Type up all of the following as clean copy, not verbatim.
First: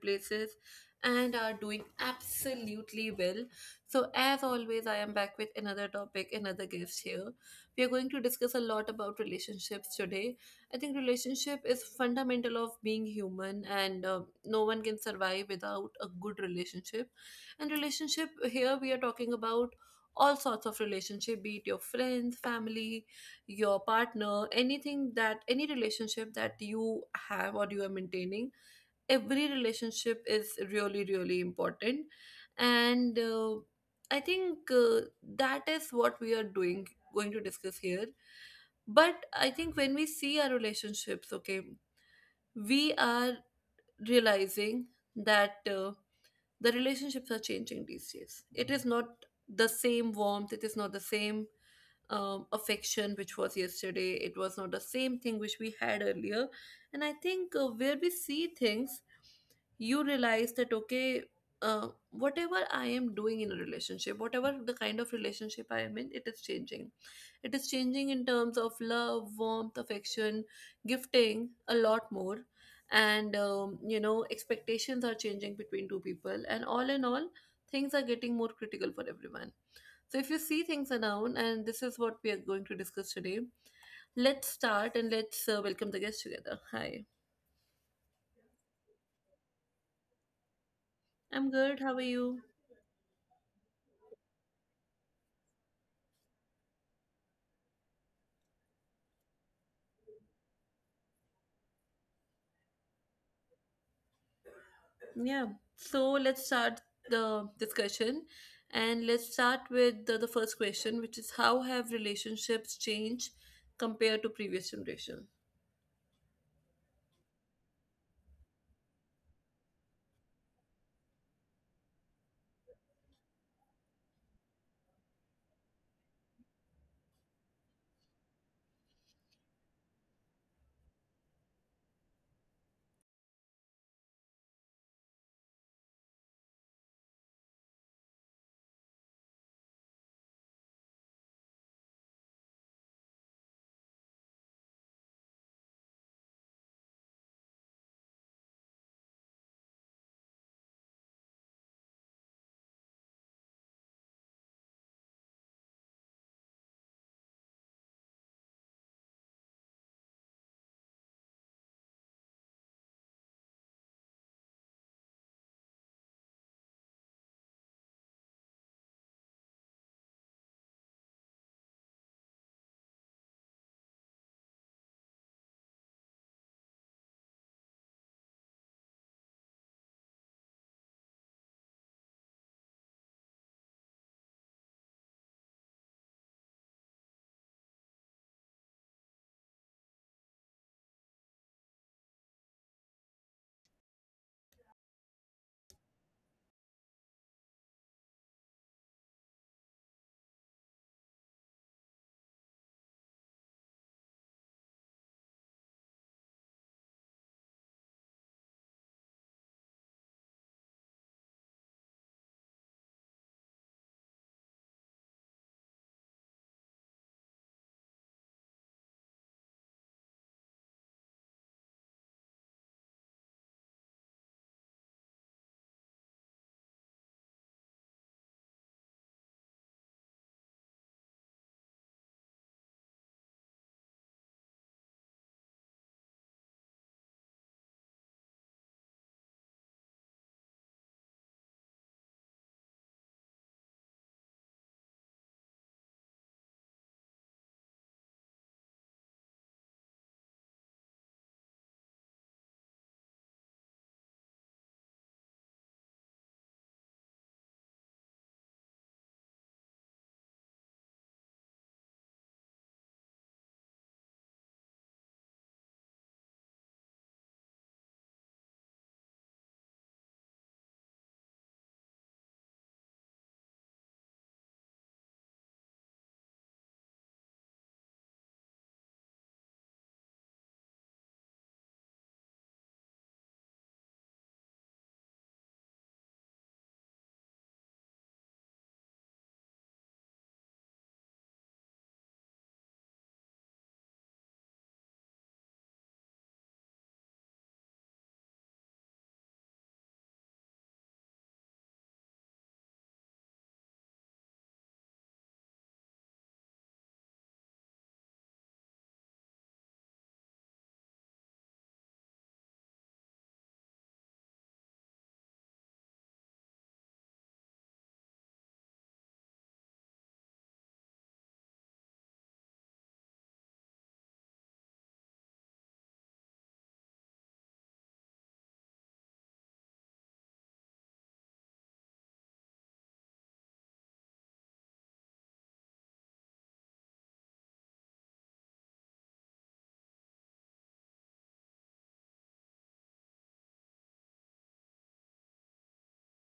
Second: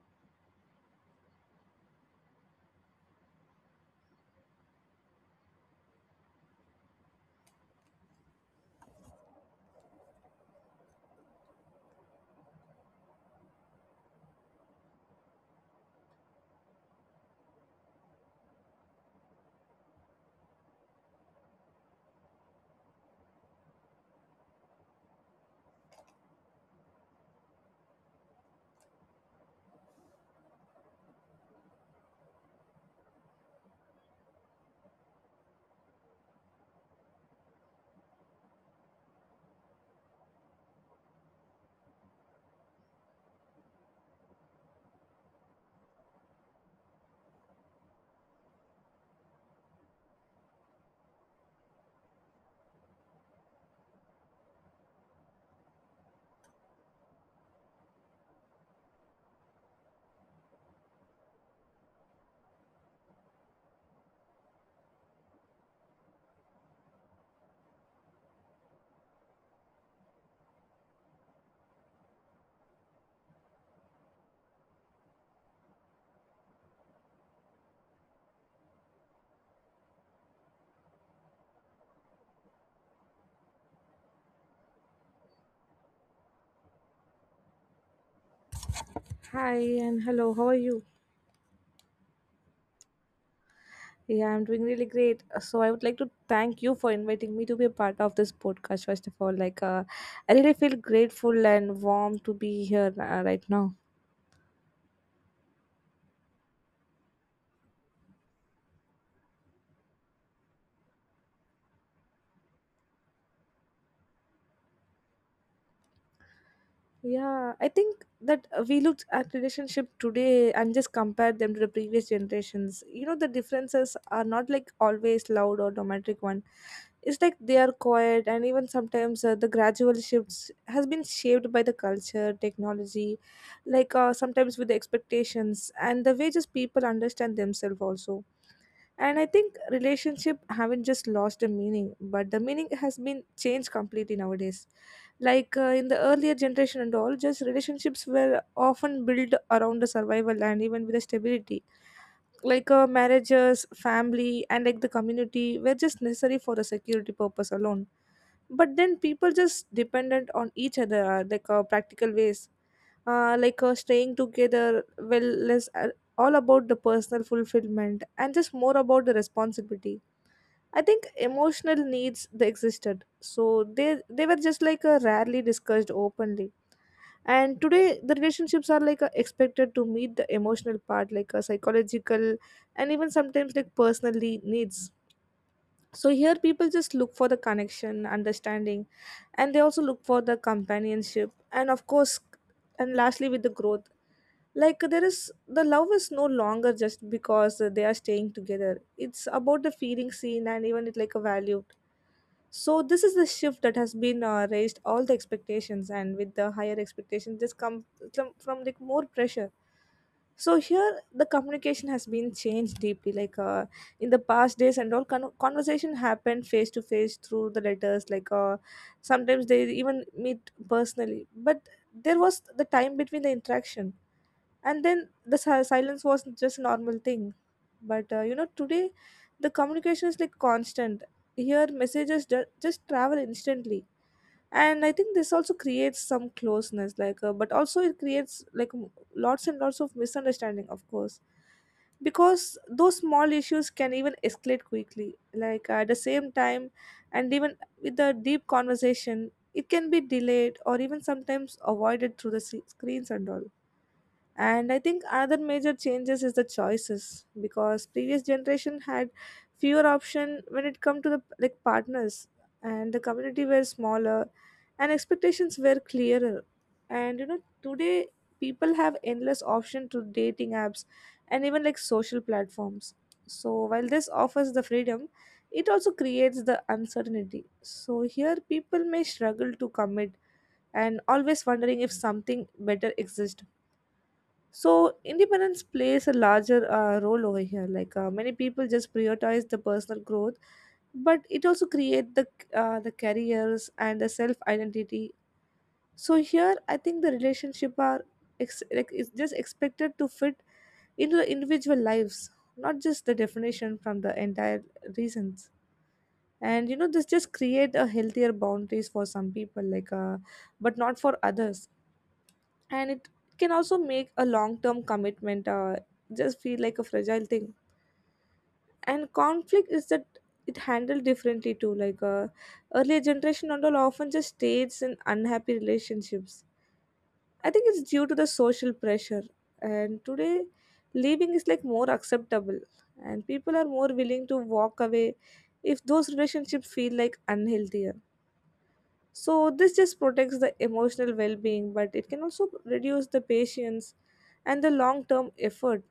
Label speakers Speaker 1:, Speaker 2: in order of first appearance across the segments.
Speaker 1: places and are doing absolutely well. So, as always, I am back with another topic, another guest here. We are going to discuss a lot about relationships today. I think relationship is fundamental of being human, and no one can survive without a good relationship. And relationship here we are talking about all sorts of relationship, be it your friends, family, your partner, anything that any relationship that you have or you are maintaining, every relationship is really, really important. And I think That is what we are doing, going to discuss here. But I think when we see our relationships, okay, we are realizing that the relationships are changing these days. It is not the same warmth, it is not the same affection, which was yesterday. It was not the same thing which we had earlier. And I think where we see things, you realize that, okay, whatever I am doing in a relationship, whatever the kind of relationship I am in, it is changing. It is changing in terms of love, warmth, affection, gifting a lot more. And expectations are changing between two people, and all in all, things are getting more critical for everyone. So, if you see, things are noun, and this is what we are going to discuss today. Let's start and let's welcome the guests together. Hi,
Speaker 2: Hi and hello, how are you?
Speaker 1: I'm good. How are you?
Speaker 2: Yeah, I'm doing really great. So I would like to thank you for inviting me to be a part of this podcast. First of all, like I really feel grateful and warm to be here right now.
Speaker 1: Yeah. So, let's start the discussion, and let's start with the first question, which is how have relationships changed compared to previous generation?
Speaker 2: Yeah, I think that we looked at relationship today and just compared them to the previous generations. You know, the differences are not like always loud or dramatic one. It's like they are quiet, and even sometimes the gradual shifts has been shaped by the culture, technology, like sometimes with the expectations and the way just people understand themselves also. And I think relationship haven't just lost the meaning, but the meaning has been changed completely nowadays, like in the earlier generation and all just relationships were often built around the survival and even with the stability, like marriages family and like the community were just necessary for the security purpose alone. But then people just dependent on each other like practical ways, like staying together well less all about the personal fulfillment and just more about the responsibility. I think emotional needs they existed, so they were just like rarely discussed openly. And today the relationships are like expected to meet the emotional part like a psychological and even sometimes like personally needs. So here people just look for the connection understanding, and they also look for the companionship, and of course, and lastly with the growth, like there is the love is no longer just because they are staying together. It's about the feeling seen and even it like a valued. So this is the shift that has been raised all the expectations, and with the higher expectations just come from like more pressure. So here the communication has been changed deeply, like in the past days and all conversation happened face to face through the letters, like sometimes they even meet personally. But there was the time between the interaction, and then the silence was just a normal thing. But you know today the communication is like constant. Here messages just travel instantly. And I think this also creates some closeness, like but also it creates like lots and lots of misunderstanding, of course, because those small issues can even escalate quickly, like at the same time. And even with the deep conversation it can be delayed or even sometimes avoided through the screens and all. And I think another major changes is the choices, because previous generation had fewer option when it come to the like partners. And the community were smaller and expectations were clearer. And you know today, people have endless option to dating apps and even like social platforms. So while this offers the freedom, it also creates the uncertainty. So here people may struggle to commit and always wondering if something better exists. So independence plays a larger role over here. Like many people just prioritize the personal growth, but it also create the careers and the self identity. So here, I think the relationship are like is just expected to fit into the individual lives, not just the definition from the entire reasons. And you know, this just create a healthier boundaries for some people, like but not for others, and it can also make a long-term commitment just feel like a fragile thing. And conflict is that it handled differently too, like earlier generation and all often just stays in unhappy relationships. I think it's due to the social pressure. And today leaving is like more acceptable, and people are more willing to walk away if those relationships feel like unhealthier. So this just protects the emotional well-being, but it can also reduce the patience and the long term effort.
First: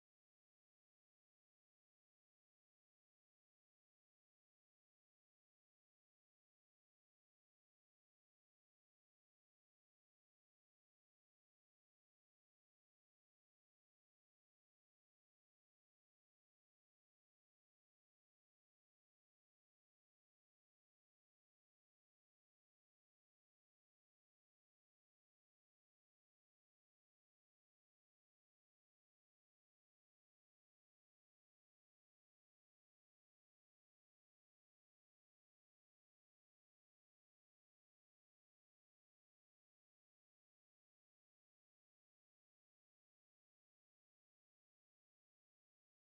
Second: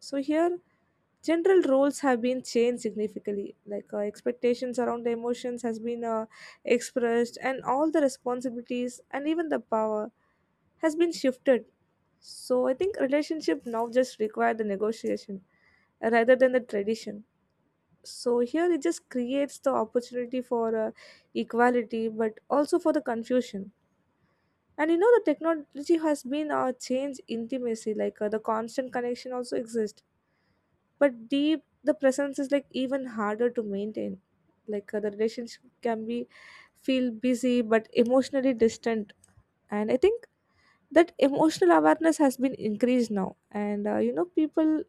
Speaker 2: So here general roles have been changed significantly, like expectations around the emotions has been expressed, and all the responsibilities and even the power has been shifted. So I think relationship now just require the negotiation rather than the tradition. So here it just creates the opportunity for equality, but also for the confusion. And you know the technology has been changed intimacy, like the constant connection also exists, but deep the presence is like even harder to maintain. Like the relationship can be feel busy but emotionally distant. And I think that emotional awareness has been increased now, and you know people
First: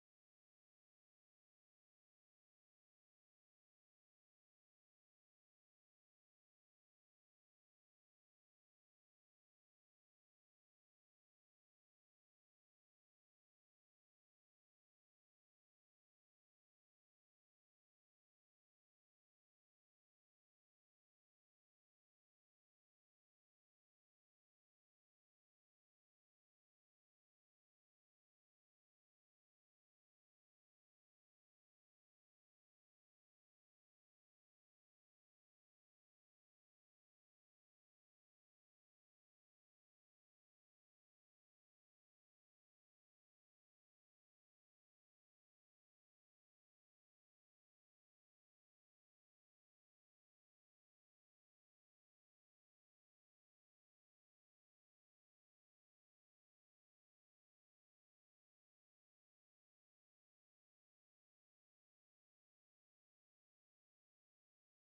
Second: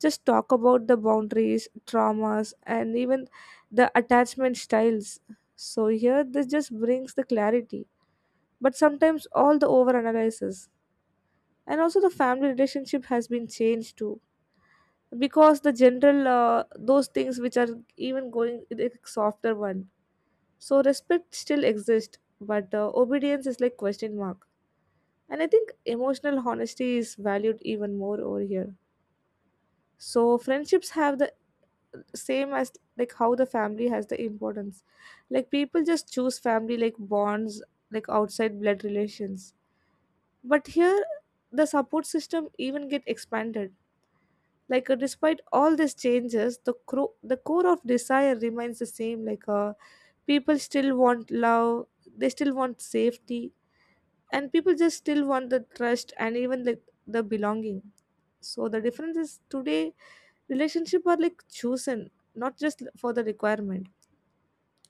Speaker 2: just talk about the boundaries traumas and even the attachment styles. So here this just brings the clarity, but sometimes all the over analysis. And also the family relationship has been changed too, because the general those things which are even going in a softer one. So respect still exists, but obedience is like question mark. And I think emotional honesty is valued even more over here. So friendships have the same as like how the family has the importance. Like people just choose family like bonds, like outside blood relations. But here the support system even get expanded. Like despite all these changes the the core of desire remains the same, like people still want love, they still want safety, and people just still want the trust and even like the belonging. So the difference is today relationship are like chosen, not just for the requirement,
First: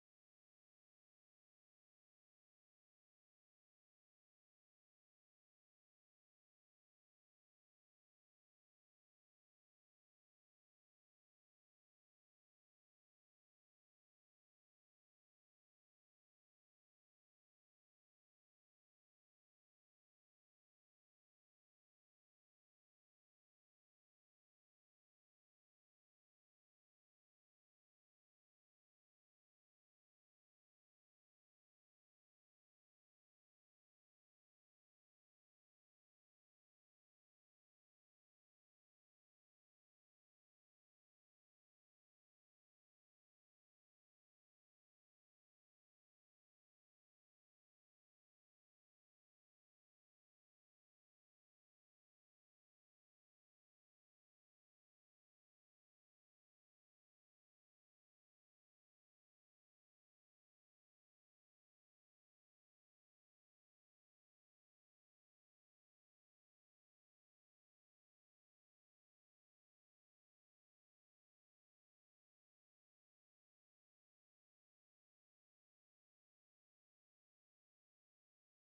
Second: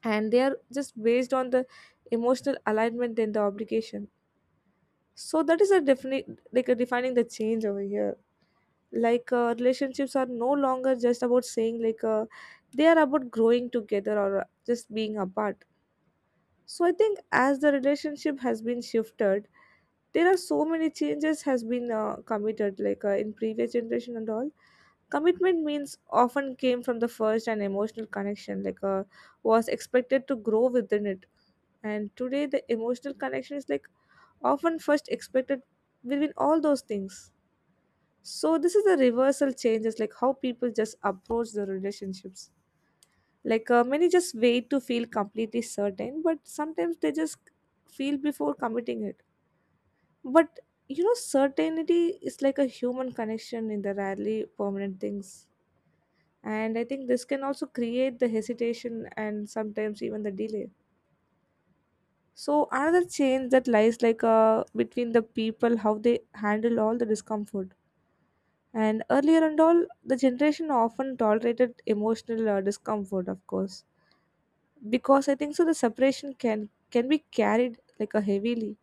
Speaker 2: and they are just based on the emotional alignment and the obligation. So that is a definite like a defining the change over here. Like relationships are no longer just about saying, like they are about growing together or just being apart. So I think as the relationship has been shifted, there are so many changes has been committed, like in previous generation and all commitment means often came from the first, and emotional connection like was expected to grow within it. And today the emotional connection is like often first expected within all those things. So this is the reversal changes like how people just approach the relationships. Like many just wait to feel completely certain, but sometimes they just feel before committing it. But you know, certainty is like a human connection in the rarely permanent things. And I think this can also create the hesitation and sometimes even the delay. So another change that lies like between the people how they handle all the discomfort. And earlier and all, the generation often tolerated emotional discomfort, of course, because I think so. The separation can be carried like a heavily,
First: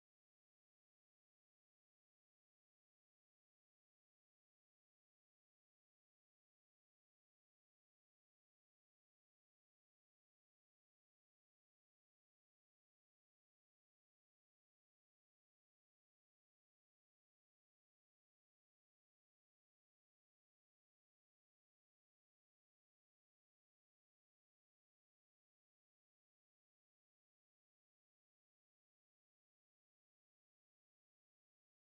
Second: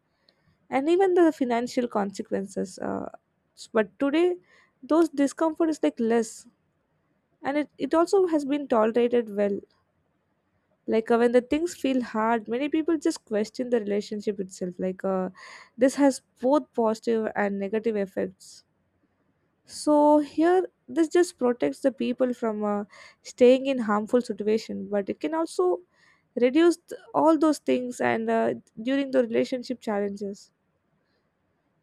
Speaker 2: and even the financial consequences. But today, those discomfort is like less, and it also has been tolerated well. Like when the things feel hard, many people just question the relationship itself. Like this has both positive and negative effects. So here, this just protects the people from staying in harmful situation, but it can also reduce all those things and during the relationship challenges.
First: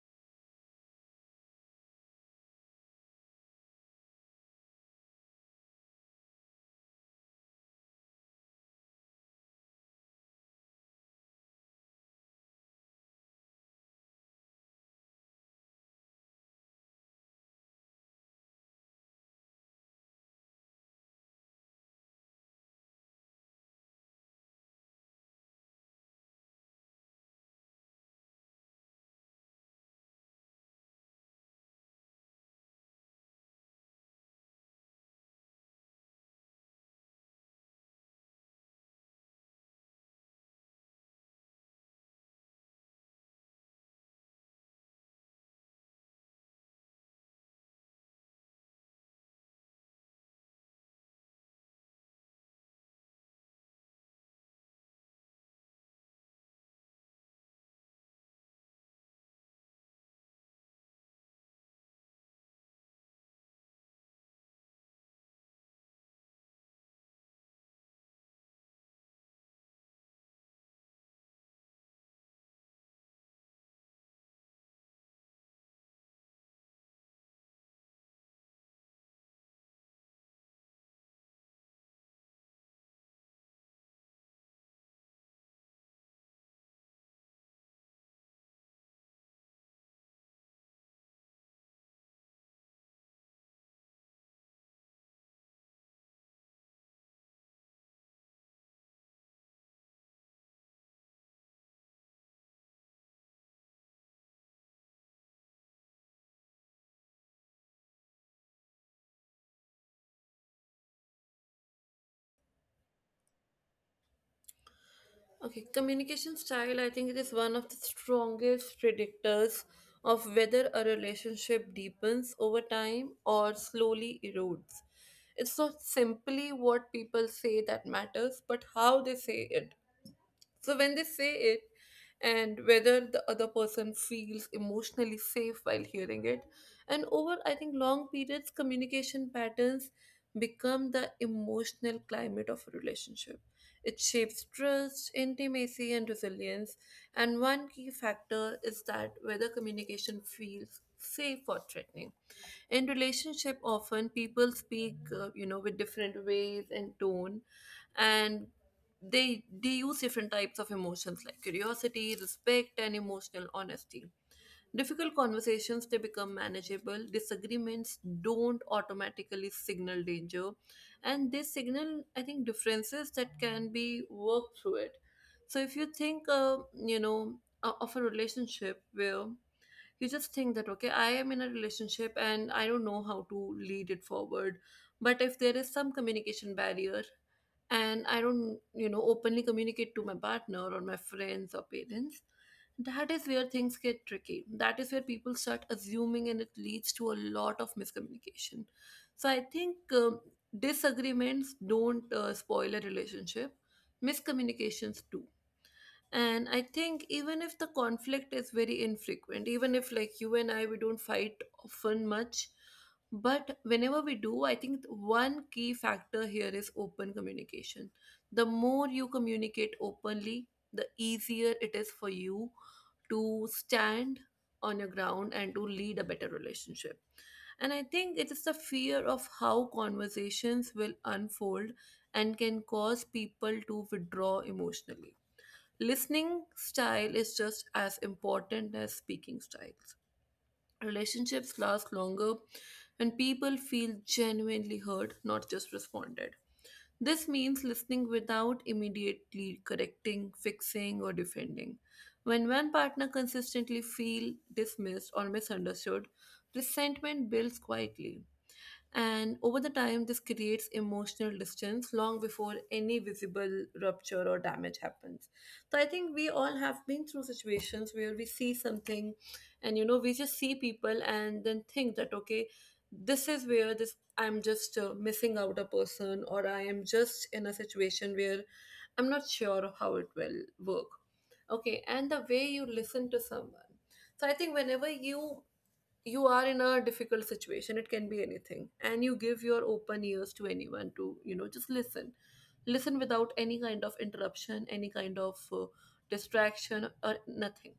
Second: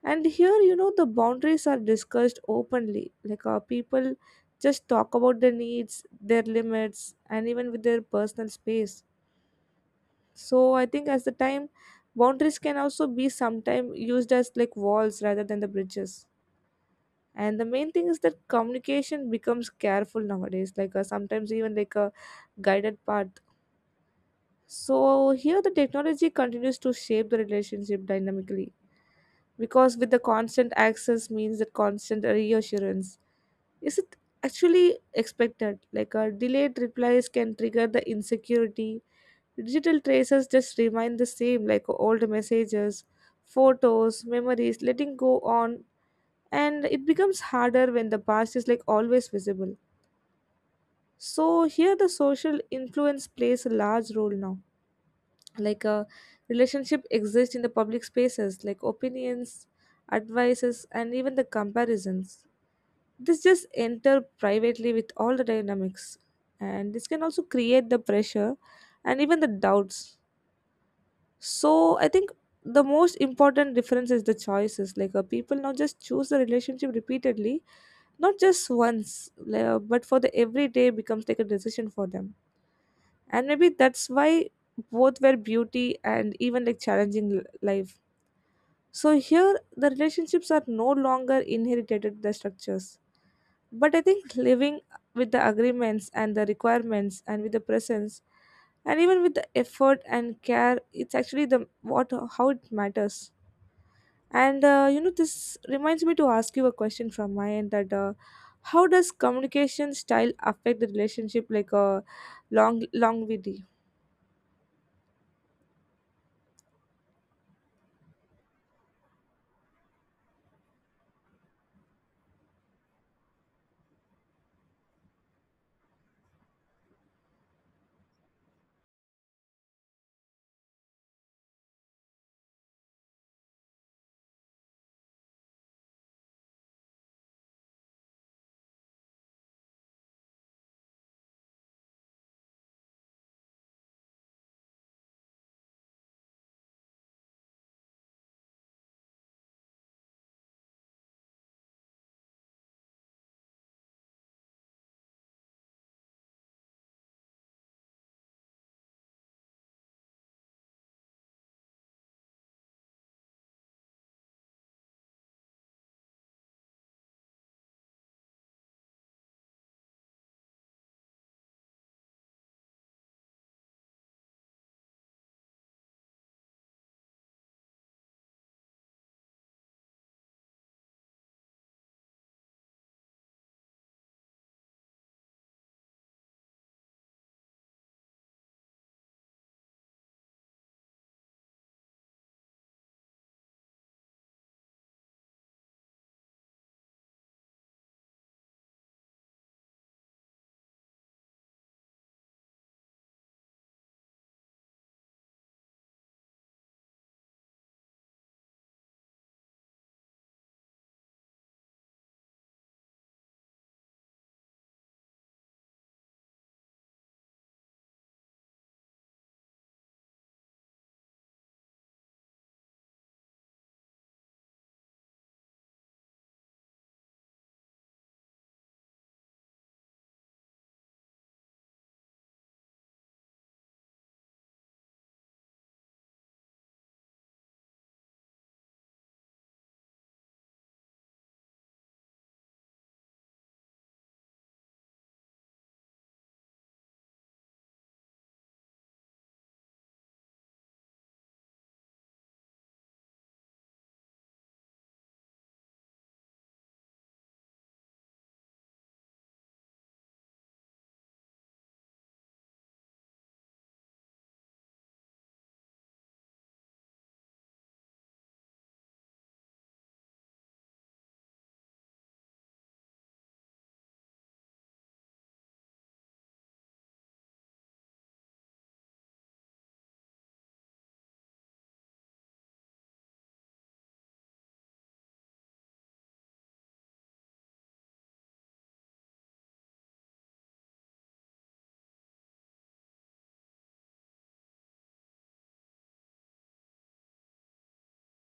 Speaker 2: And here, you know, the boundaries are discussed openly. Like people just talk about their needs, their limits, and even with their personal space. So I think as the time, boundaries can also be sometimes used as like walls rather than the bridges. And the main thing is that communication becomes careful nowadays, like sometimes even like a guided path. So here the technology continues to shape the relationship dynamically, because with the constant access means that constant reassurance is it actually expected, like a delayed replies can trigger the insecurity. Digital traces just remain the same like old messages, photos, memories letting go on, and it becomes harder when the past is like always visible. So here the social influence plays a large role now, like a relationship exists in the public spaces like opinions, advices, and even the comparisons. This just enter privately with all the dynamics, and this can also create the pressure and even the doubts. So I think the most important difference is the choices. Like people now just choose the relationship repeatedly, not just once. But for the everyday becomes like a decision for them. And maybe that's why both were beauty and even like challenging life. So here the relationships are no longer inherited the structures, but I think living with the agreements and the requirements and with the presence and even with the effort and care, it's actually the what how it matters. And you know, this reminds me to ask you a question from my end that how does communication style affect the relationship, like longevity?
Speaker 1: Okay, communication style, I think it is one of the strongest predictors of whether a relationship deepens over time or slowly erodes. It's not simply what people say that matters, but how they say it. So when they say it, and whether the other person feels emotionally safe while hearing it, and over, I think, long periods, communication patterns become the emotional climate of a relationship. It shapes trust, intimacy, and resilience. And one key factor is that whether communication feels safe or threatening. In relationship, often people speak, with different ways and tone, and they use different types of emotions like curiosity, respect, and emotional honesty. Difficult conversations, they become manageable. Disagreements don't automatically signal danger, and they signal, I think, differences that can be worked through it. So if you think, of a relationship where you just think that, okay, I am in a relationship and I don't know how to lead it forward, but if there is some communication barrier and I don't, you know, openly communicate to my partner or my friends or parents, that is where things get tricky. That is where people start assuming, and it leads to a lot of miscommunication. So I think, disagreements don't spoil a relationship, miscommunications do. And I think even if the conflict is very infrequent, even if like you and I, we don't fight often much, but whenever we do, I think one key factor here is open communication. The more you communicate openly, the easier it is for you to stand on your ground and to lead a better relationship. And I think it is the fear of how conversations will unfold and can cause people to withdraw emotionally. Listening style is just as important as speaking styles. Relationships last longer when people feel genuinely heard, not just responded. This means listening without immediately correcting, fixing, or defending. When one partner consistently feel dismissed or misunderstood, resentment builds quietly. And over the time, this creates emotional distance long before any visible rupture or damage happens. So I think we all have been through situations where we see something, and, you know, we just see people and then think that, okay, this is where this I'm just missing out a person, or I am just in a situation where I'm not sure of how it will work. Okay, and the way you listen to someone. So I think whenever you are in a difficult situation, it can be anything, and you give your open ears to anyone to, you know, just listen without any kind of interruption, any kind of distraction or nothing.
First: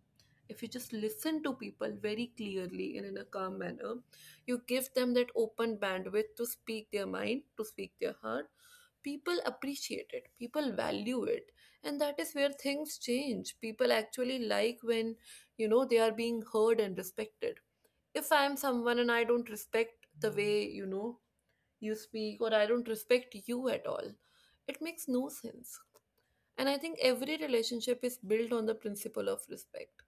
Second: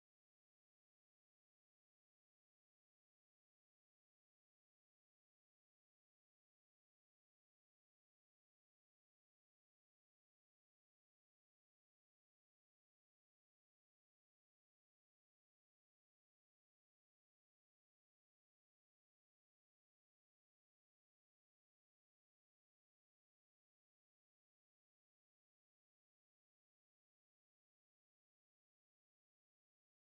Speaker 1: If you just listen to people very clearly and in a calm manner, you give them that open bandwidth to speak their mind, to speak their heart. People appreciate it, people value it. And that is where things change. People actually like when, you know, they are being heard and respected. If I am someone and I don't respect the way, you know, you speak, or I don't respect you at all, it makes no sense. And I think every relationship is built on the principle of respect.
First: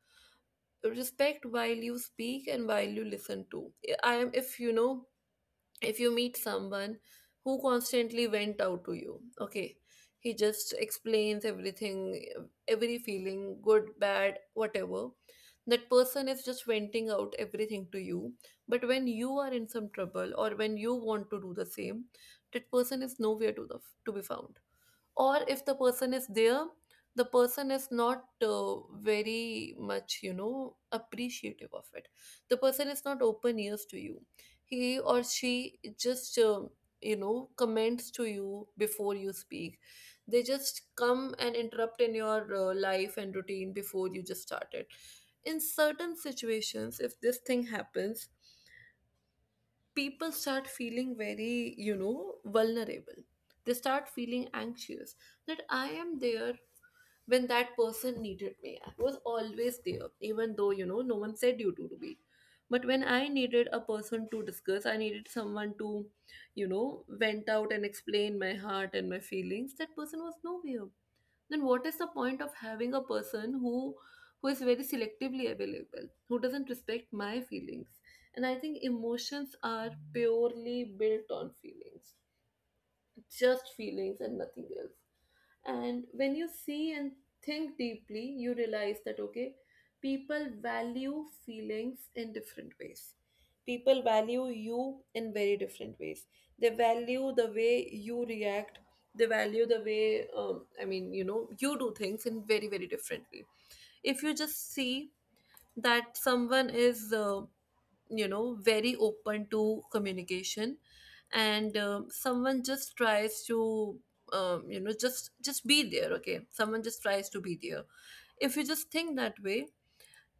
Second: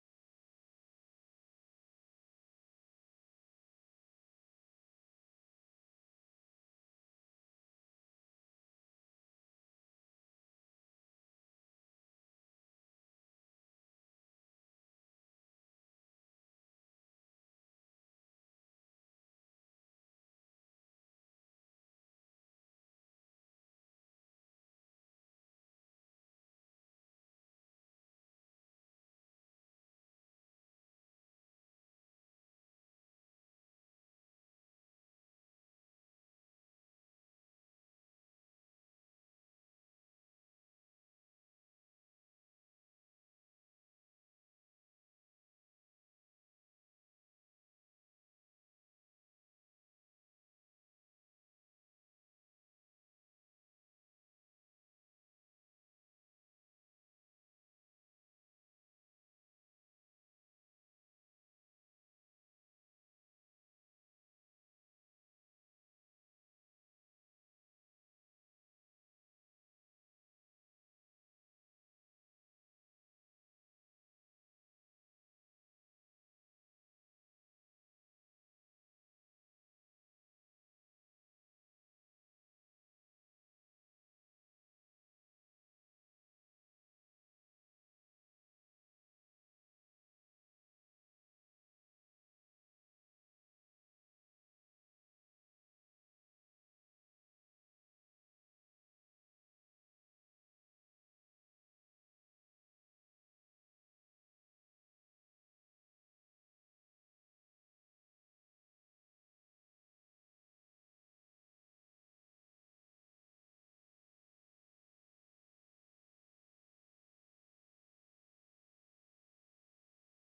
Speaker 1: Respect while you speak and while you listen to. I am, if you know, if you meet someone who constantly went out to you, okay, he just explains everything, every feeling, good, bad, whatever. That person is just venting out everything to you. But when you are in some trouble or when you want to do the same, that person is nowhere to be found. Or if the person is there, the person is not very much, you know, appreciative of it. The person is not open ears to you. He or she just, comments to you before you speak. They just come and interrupt in your life and routine before you just start it. In certain situations, if this thing happens, people start feeling very, you know, vulnerable. They start feeling anxious that I am there when that person needed me. I was always there, even though, you know, no one said you to be. But when I needed a person to discuss, I needed someone to, you know, vent out and explain my heart and my feelings, that person was nowhere. Then what is the point of having a person who is very selectively available, who doesn't respect my feelings? And I think emotions are purely built on feelings, just feelings and nothing else. And when you see and think deeply, you realize that, okay, people value feelings in different ways. People value you in very different ways. They value the way you react. They value the way, you do things in very, very different way. If you just see that someone is, very open to communication, and someone just tries to, just be there, okay, someone just tries to be there. If you just think that way,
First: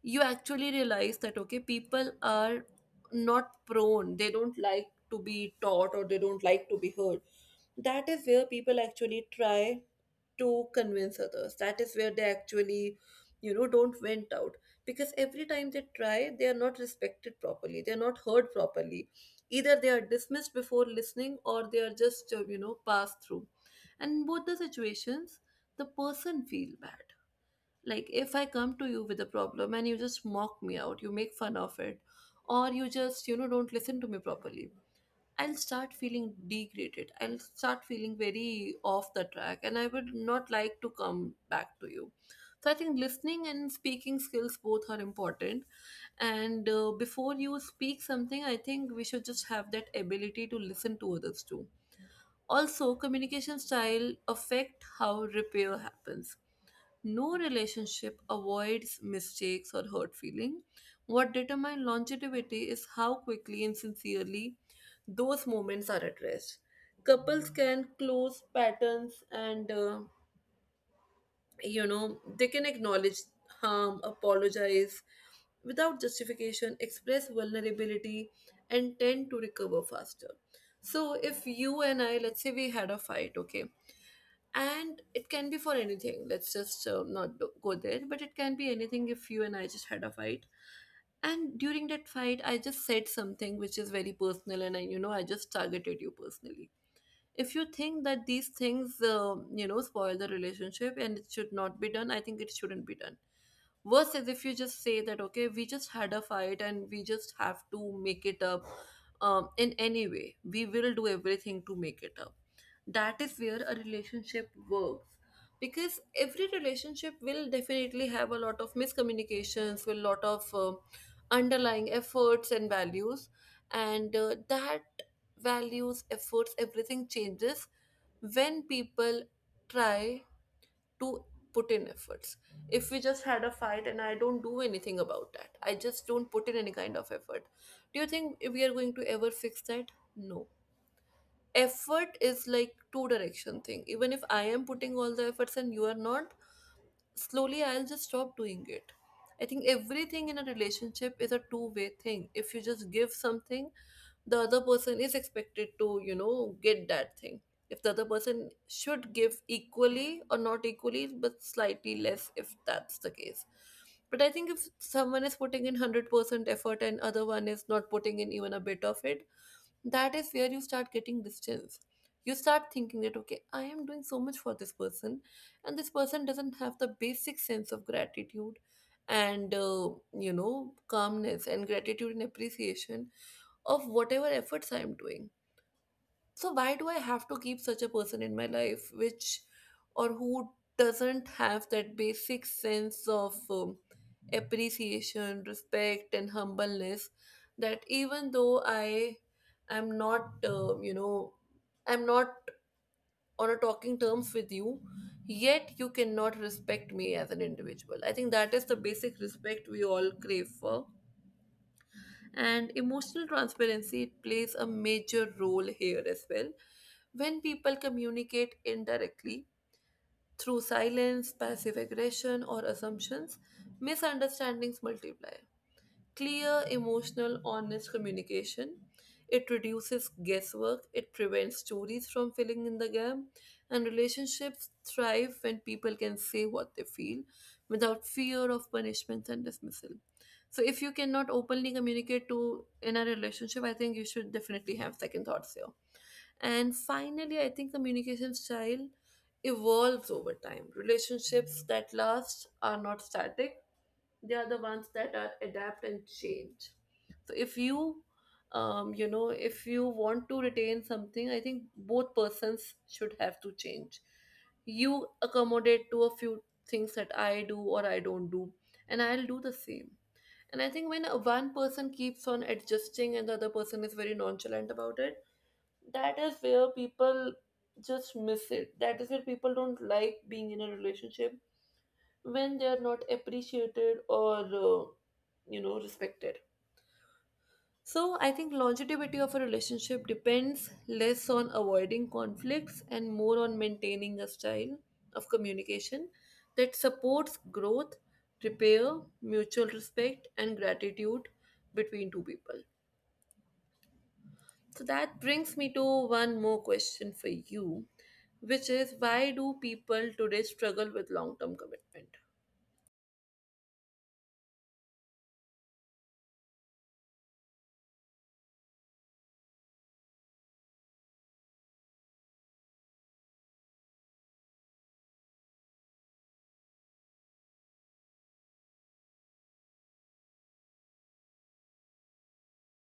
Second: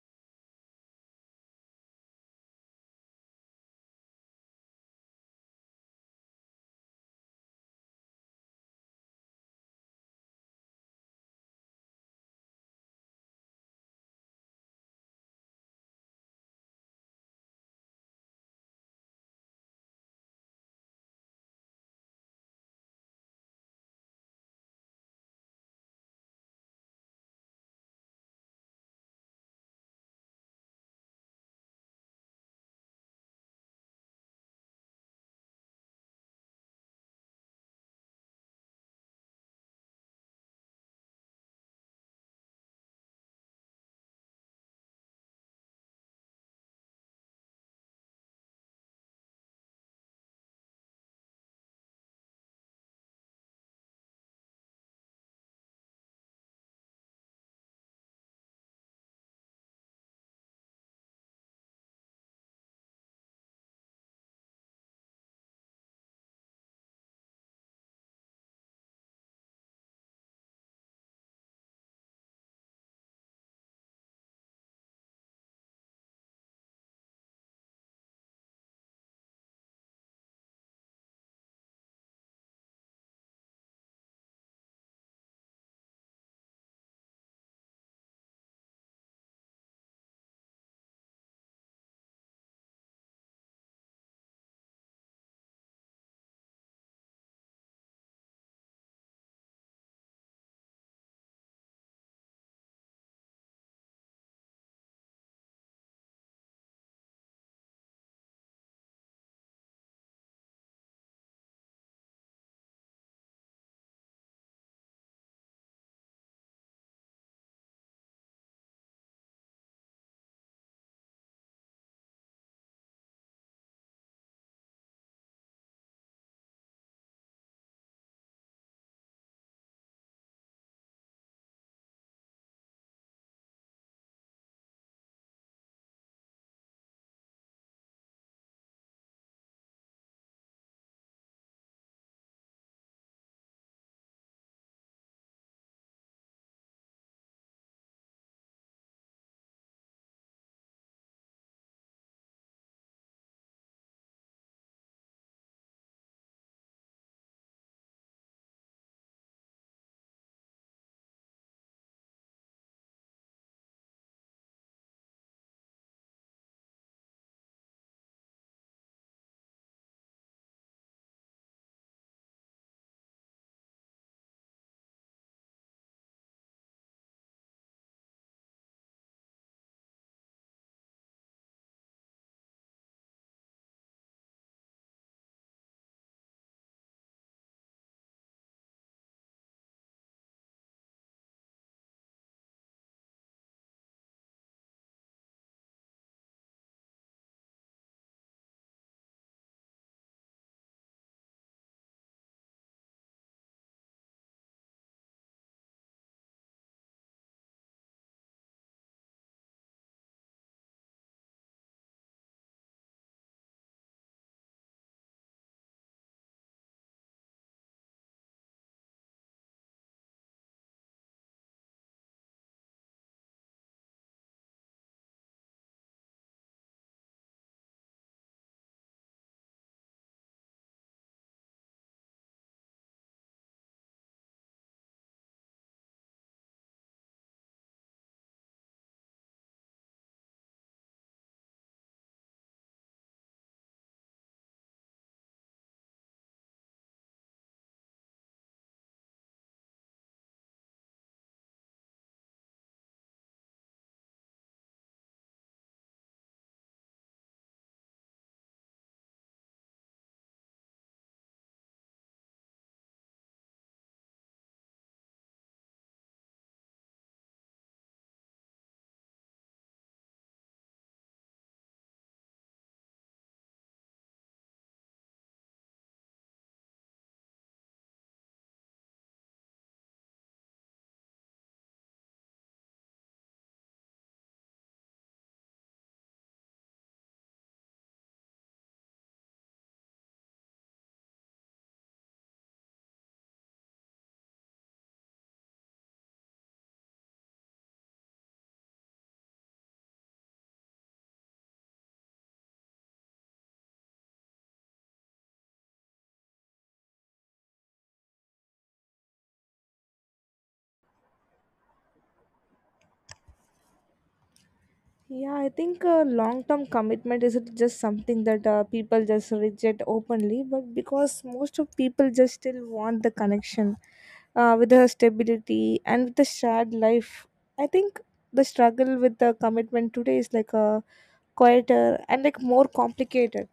Speaker 1: you actually realize that, okay, people are not prone, they don't like to be taught, or they don't like to be heard. That is where people actually try to convince others. That is where they actually, you know, don't vent out, because every time they try, they are not respected properly. They are not heard properly. Either they are dismissed before listening, or they are just, passed through. And in both the situations, the person feel bad. Like if I come to you with a problem and you just mock me out, you make fun of it, or you just, you know, don't listen to me properly, I'll start feeling degraded. I'll start feeling very off the track, and I would not like to come back to you. So I think listening and speaking skills both are important. And before you speak something, I think we should just have that ability to listen to others too. Also, communication style affect how repair happens. No relationship avoids mistakes or hurt feeling. What determines longevity is how quickly and sincerely those moments are addressed. Couples can close patterns, and you know, they can acknowledge harm, apologize without justification, express vulnerability, and tend to recover faster. So if you and I, let's say we had a fight, okay, and it can be for anything, let's just not do- go there, but it can be anything. If you and I just had a fight, and during that fight I just said something which is very personal and I you know, I just targeted you personally, if you think that these things, you know, spoil the relationship, and it should not be done. I think it shouldn't be done. Worse is if you just say that, okay, we just had a fight and we just have to make it up, in any way we will do everything to make it up. That is where a relationship works, because every relationship will definitely have a lot of miscommunications with a lot of underlying efforts and values. And that values, efforts, everything changes when people try to put in efforts. If we just had a fight and I don't do anything about that, I just don't put in any kind of effort. Do you think we are going to ever fix that? No. Effort is like two direction thing. Even if I am putting all the efforts and you are not, slowly I'll just stop doing it. I think everything in a relationship is a two-way thing. If you just give something, the other person is expected to get that thing if the other person should give equally or not equally but slightly less if that's the case, but I think if someone is putting in 100% effort and other one is not putting in even a bit of it, that is where you start getting distance. You start thinking that, okay, I am doing so much for this person and this person doesn't have the basic sense of gratitude, and calmness and gratitude and appreciation of whatever efforts I'm doing. So why do I have to keep such a person in my life, which or who doesn't have that basic sense of appreciation, respect, and humbleness, that even though I am not, I'm not on a talking terms with you, yet you cannot respect me as an individual. I think that is the basic respect we all crave for. And emotional transparency plays a major role here as well. When people communicate indirectly through silence, passive aggression, or assumptions, misunderstandings multiply. Clear, emotional, honest communication: it reduces guesswork, it prevents stories from filling in the gap, and relationships thrive when people can say what they feel without fear of punishment and dismissal. So, if you cannot openly communicate to in a relationship, I think you should definitely have second thoughts here. And finally, I think communication style evolves over time. Relationships that last are not static, they are the ones that are adapt and change. So if you you know if you want to retain something, I think both persons should have to change. You accommodate to a few things that I do or I don't do, and I'll do the same. And I think when one person keeps on adjusting and the other person is very nonchalant about it, that is where people just miss it. That is where people don't like being in a relationship when they are not appreciated or respected. So I think longevity of a relationship depends less on avoiding conflicts and more on maintaining a style of communication that supports growth, repair, mutual respect, and gratitude between two people. So that brings me to one more question for you, which is why do people today struggle with long term commitment?
Speaker 2: Yeah, I think long-term commitment isn't just something that people just reject openly, but because most of people just still want the connection with the stability and with the shared life. I think the struggle with the commitment today is like a quieter and like more complicated,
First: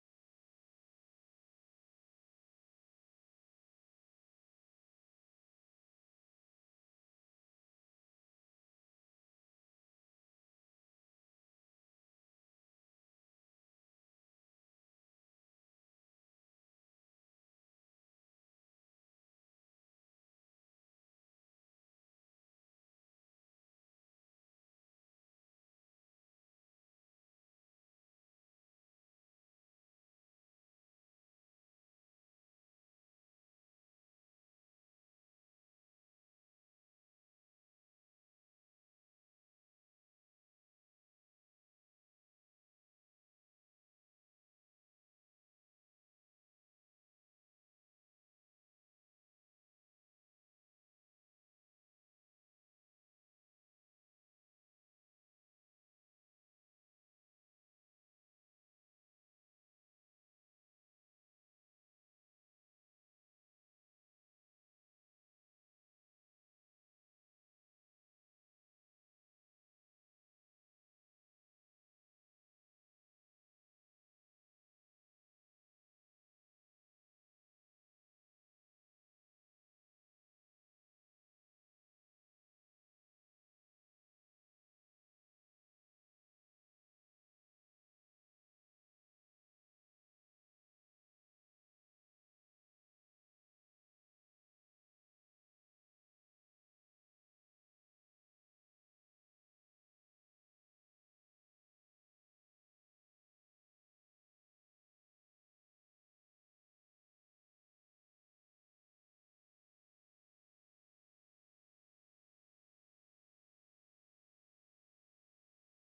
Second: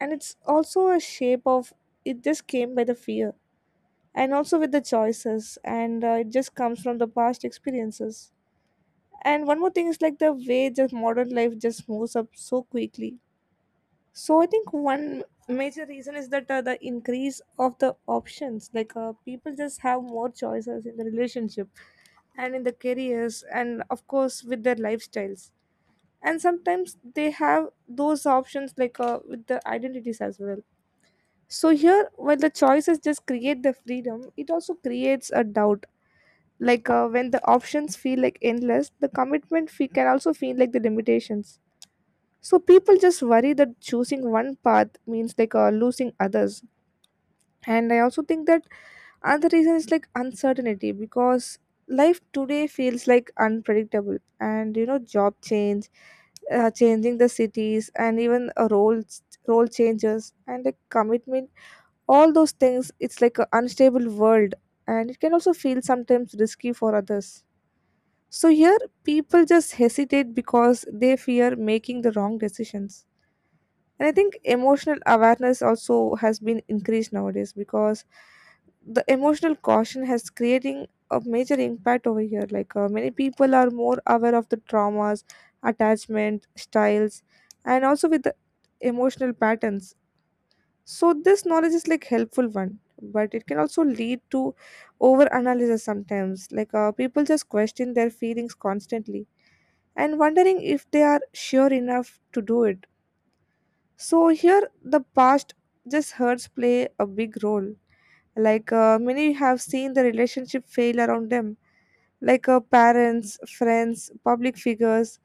Speaker 2: and it's also a shape of, it just came by the fear and also with the choices, and it just comes from the past experiences. And one more thing is like the way just modern life just moves up so quickly. So I think one major reason is that the increase of the options, like people just have more choices in the relationship and in the careers, and of course with their lifestyles. And sometimes they have those options, like with the identities as well. So here, while the choices just create the freedom, it also creates a doubt. Like when the options feel like endless, the commitment fee can also feel like the limitations. So people just worry that choosing one path means like losing others. And I also think that another reason is like uncertainty, because life today feels like unpredictable, and you know, job change, changing the cities, and even roles, role changes and the commitment, all those things, it's like an unstable world, and it can also feel sometimes risky for others. So here people just hesitate because they fear making the wrong decisions. And I think emotional awareness also has been increased nowadays, because the emotional caution has creating a major impact over here. Like many people are more aware of the traumas, attachment styles, and also with the emotional patterns. So this knowledge is like helpful one, but it can also lead to over analysis sometimes. Like people just question their feelings constantly, and wondering if they are sure enough to do it. So here, the past just hurts play a big role. Like many have seen the relationship fail around them, like parents, friends, public figures,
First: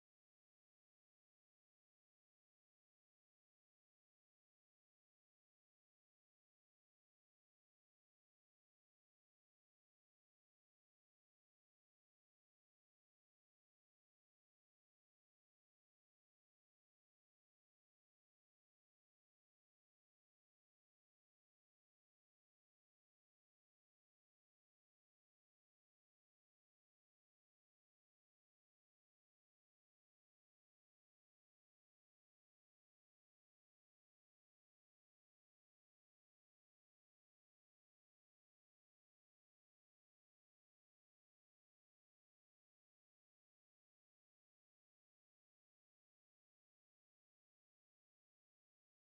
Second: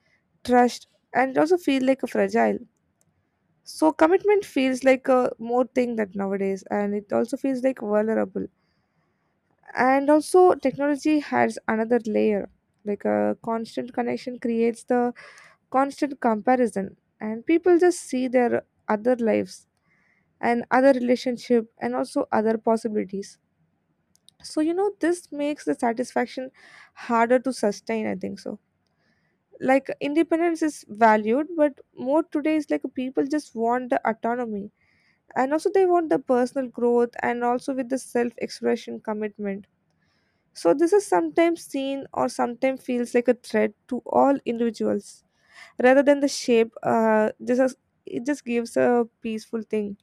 Speaker 2: trust, and also feel like a fragile. So commitment feels like a more thing that nowadays, and it also feels like vulnerable. And also technology has another layer, like a constant connection creates the constant comparison, and people just see their other lives and other relationship and also other possibilities. So you know, this makes the satisfaction harder to sustain, I think so. Like independence is valued, but more today is like people just want the autonomy, and also they want the personal growth and also with the self expression commitment. So this is sometimes seen or sometimes feels like a threat to all individuals rather than the shape. This is, it just gives a peaceful thing.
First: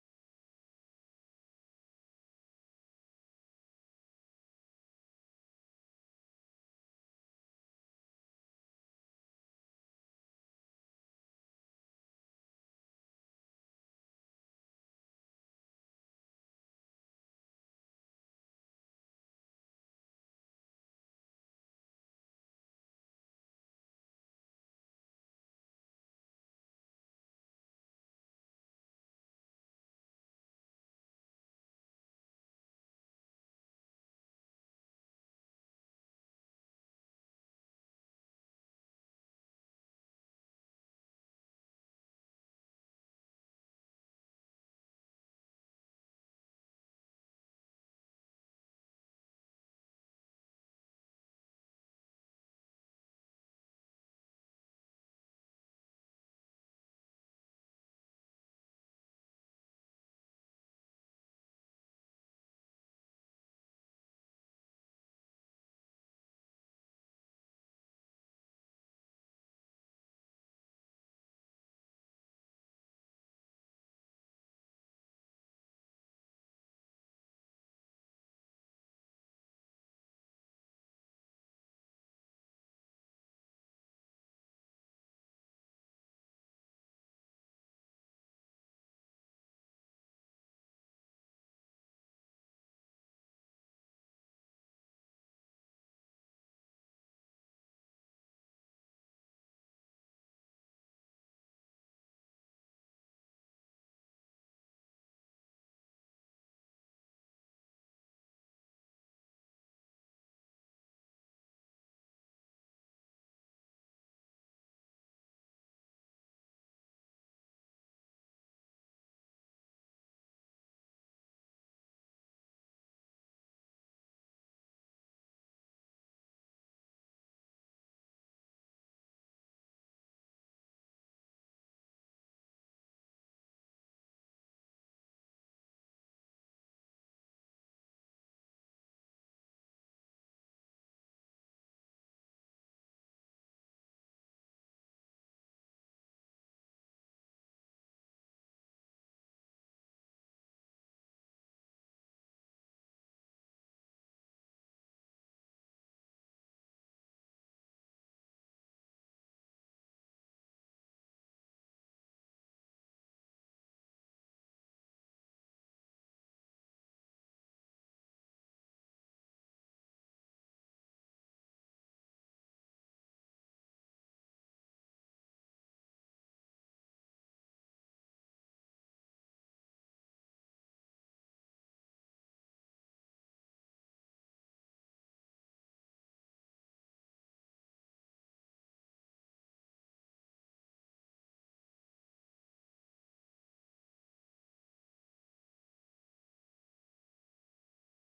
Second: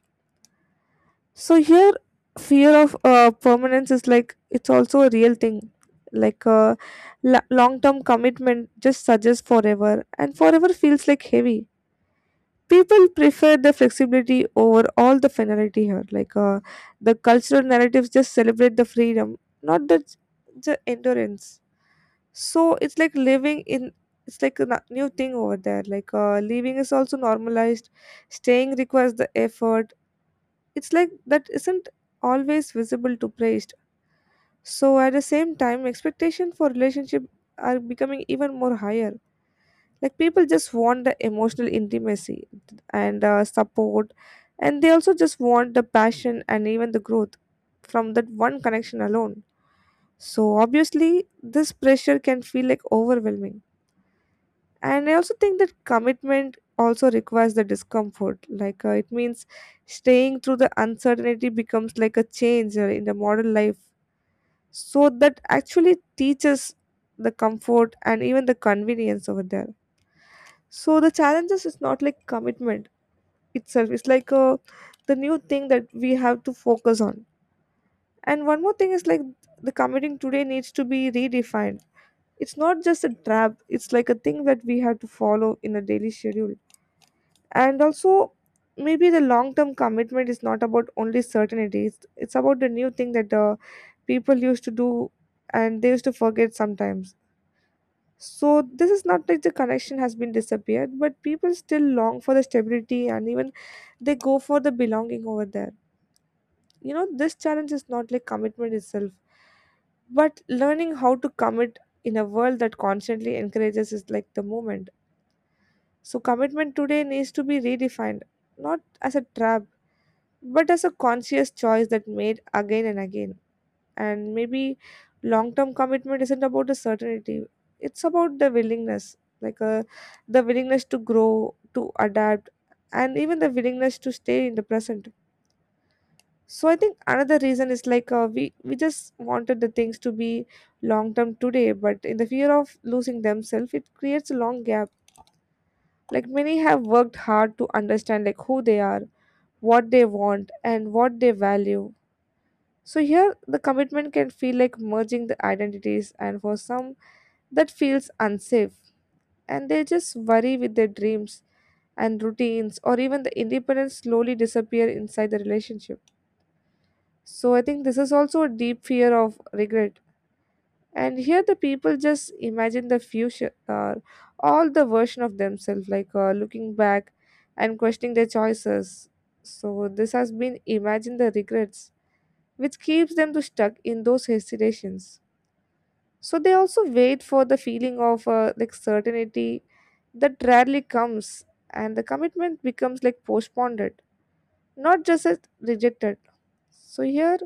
Speaker 2: So here, fear of permanence is like it's also a real thing. Like long-term commitment just suggests forever, and forever feels like heavy. People prefer the flexibility over all the finality here. Like the cultural narratives just celebrate the freedom, not the endurance. So it's like living in, it's like a new thing over there. Like leaving is also normalized. Staying requires the effort, it's like that isn't always visible to praised. So at the same time, expectation for relationship are becoming even more higher. Like people just want the emotional intimacy and support, and they also just want the passion and even the growth from that one connection alone. So obviously, this pressure can feel like overwhelming. And I also think that commitment also requires the discomfort. Like it means staying through the uncertainty becomes like a change in the modern life. So that actually teaches the comfort and even the convenience over there. So the challenges is not like commitment itself, it's like the new thing that we have to focus on. And one more thing is like the committing today needs to be redefined. It's not just a trap, it's like a thing that we have to follow in a daily schedule. And also maybe the long term commitment is not about only certainty, it's about the new thing that the people used to do and they used to forget sometimes. So this is not like the connection has been disappeared, but people still long for the stability and even they go for the belonging over there. You know, this challenge is not like commitment itself, but learning how to commit in a world that constantly encourages is like the moment. So commitment today needs to be redefined, not as a trap, but as a conscious choice that made again and again. And maybe long term commitment isn't about the certainty, it's about the willingness. Like the willingness to grow, to adapt, and even the willingness to stay in the present. So I think another reason is like we just wanted the things to be long term today, but in the fear of losing themselves, it creates a long gap. Like many have worked hard to understand like who they are, what they want, and what they value. So here the commitment can feel like merging the identities, and for some that feels unsafe, and they just worry with their dreams and routines or even the independence slowly disappear inside the relationship. So I think this is also a deep fear of regret. And here the people just imagine the future, all the version of themselves, like looking back and questioning their choices. So this has been imagine the regrets, which keeps them to stuck in those hesitations. So they also wait for the feeling of like certainty that rarely comes, and the commitment becomes like postponed, not just as rejected. So here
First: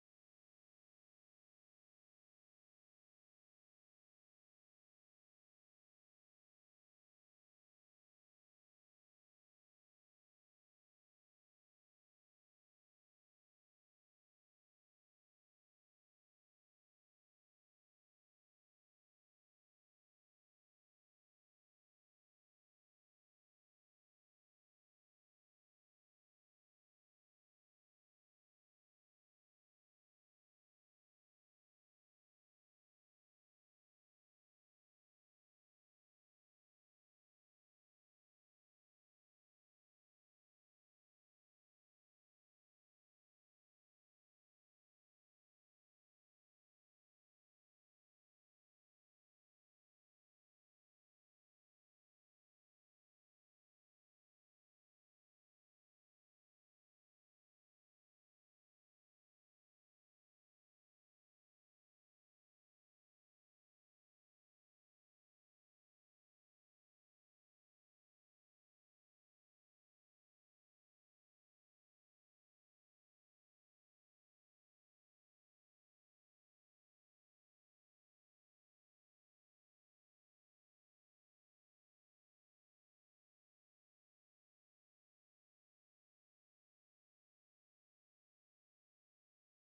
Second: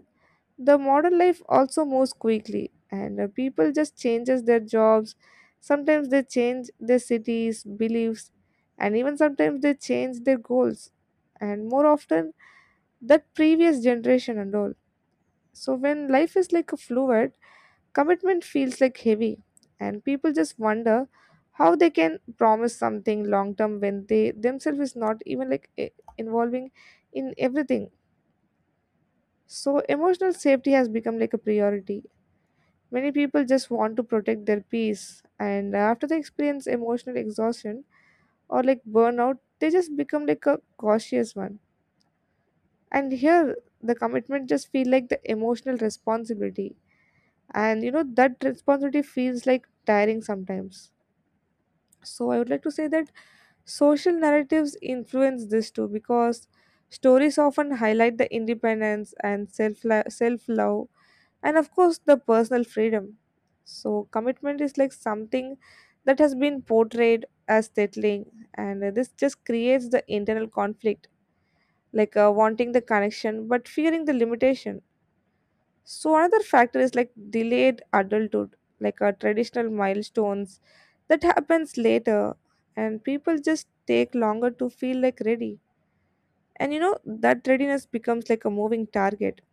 Speaker 2: the modern life also moves quickly, and people just changes their jobs, sometimes they change their cities, beliefs, and even sometimes they change their goals, and more often that previous generation and all. So when life is like a fluid, commitment feels like heavy, and people just wonder how they can promise something long term when they themselves is not even like involving in everything. So emotional safety has become like a priority. Many people just want to protect their peace, and after they experience emotional exhaustion or like burnout, they just become like a cautious one. And here, the commitment just feel like the emotional responsibility, and you know that responsibility feels like tiring sometimes. So I would like to say that social narratives influence this too, because stories often highlight the independence and self love, and of course the personal freedom. So commitment is like something that has been portrayed as settling, and this just creates the internal conflict. Like wanting the connection but fearing the limitation. So another factor is like delayed adulthood, like our traditional milestones that happens later, and people just take longer to feel like ready. And you know that readiness becomes like a moving target.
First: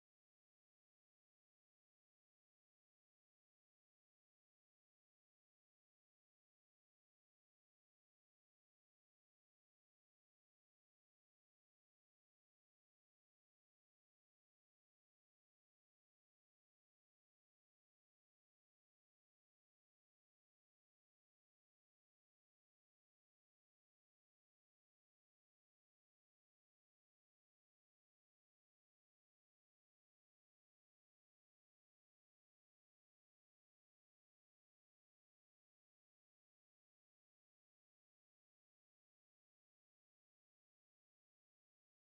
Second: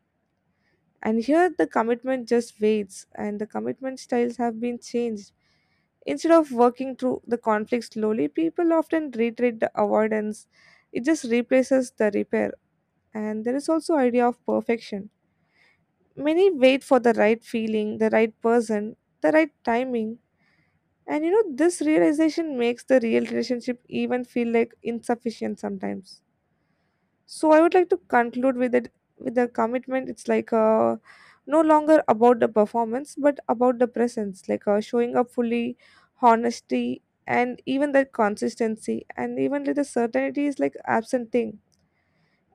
Speaker 2: And here the commitment just waits, and the commitment styles have been changed. Instead of working through the conflict slowly, people often retreat the avoidance. It just replaces the repair. And there is also idea of perfection. Many wait for the right feeling, the right person, the right timing. And you know, this realization makes the real relationship even feel like insufficient sometimes. So I would like to conclude with it, with the commitment. It's like no longer about the performance, but about the presence. Like showing up fully, honesty, and even that consistency, and even like the certainty is like absent thing.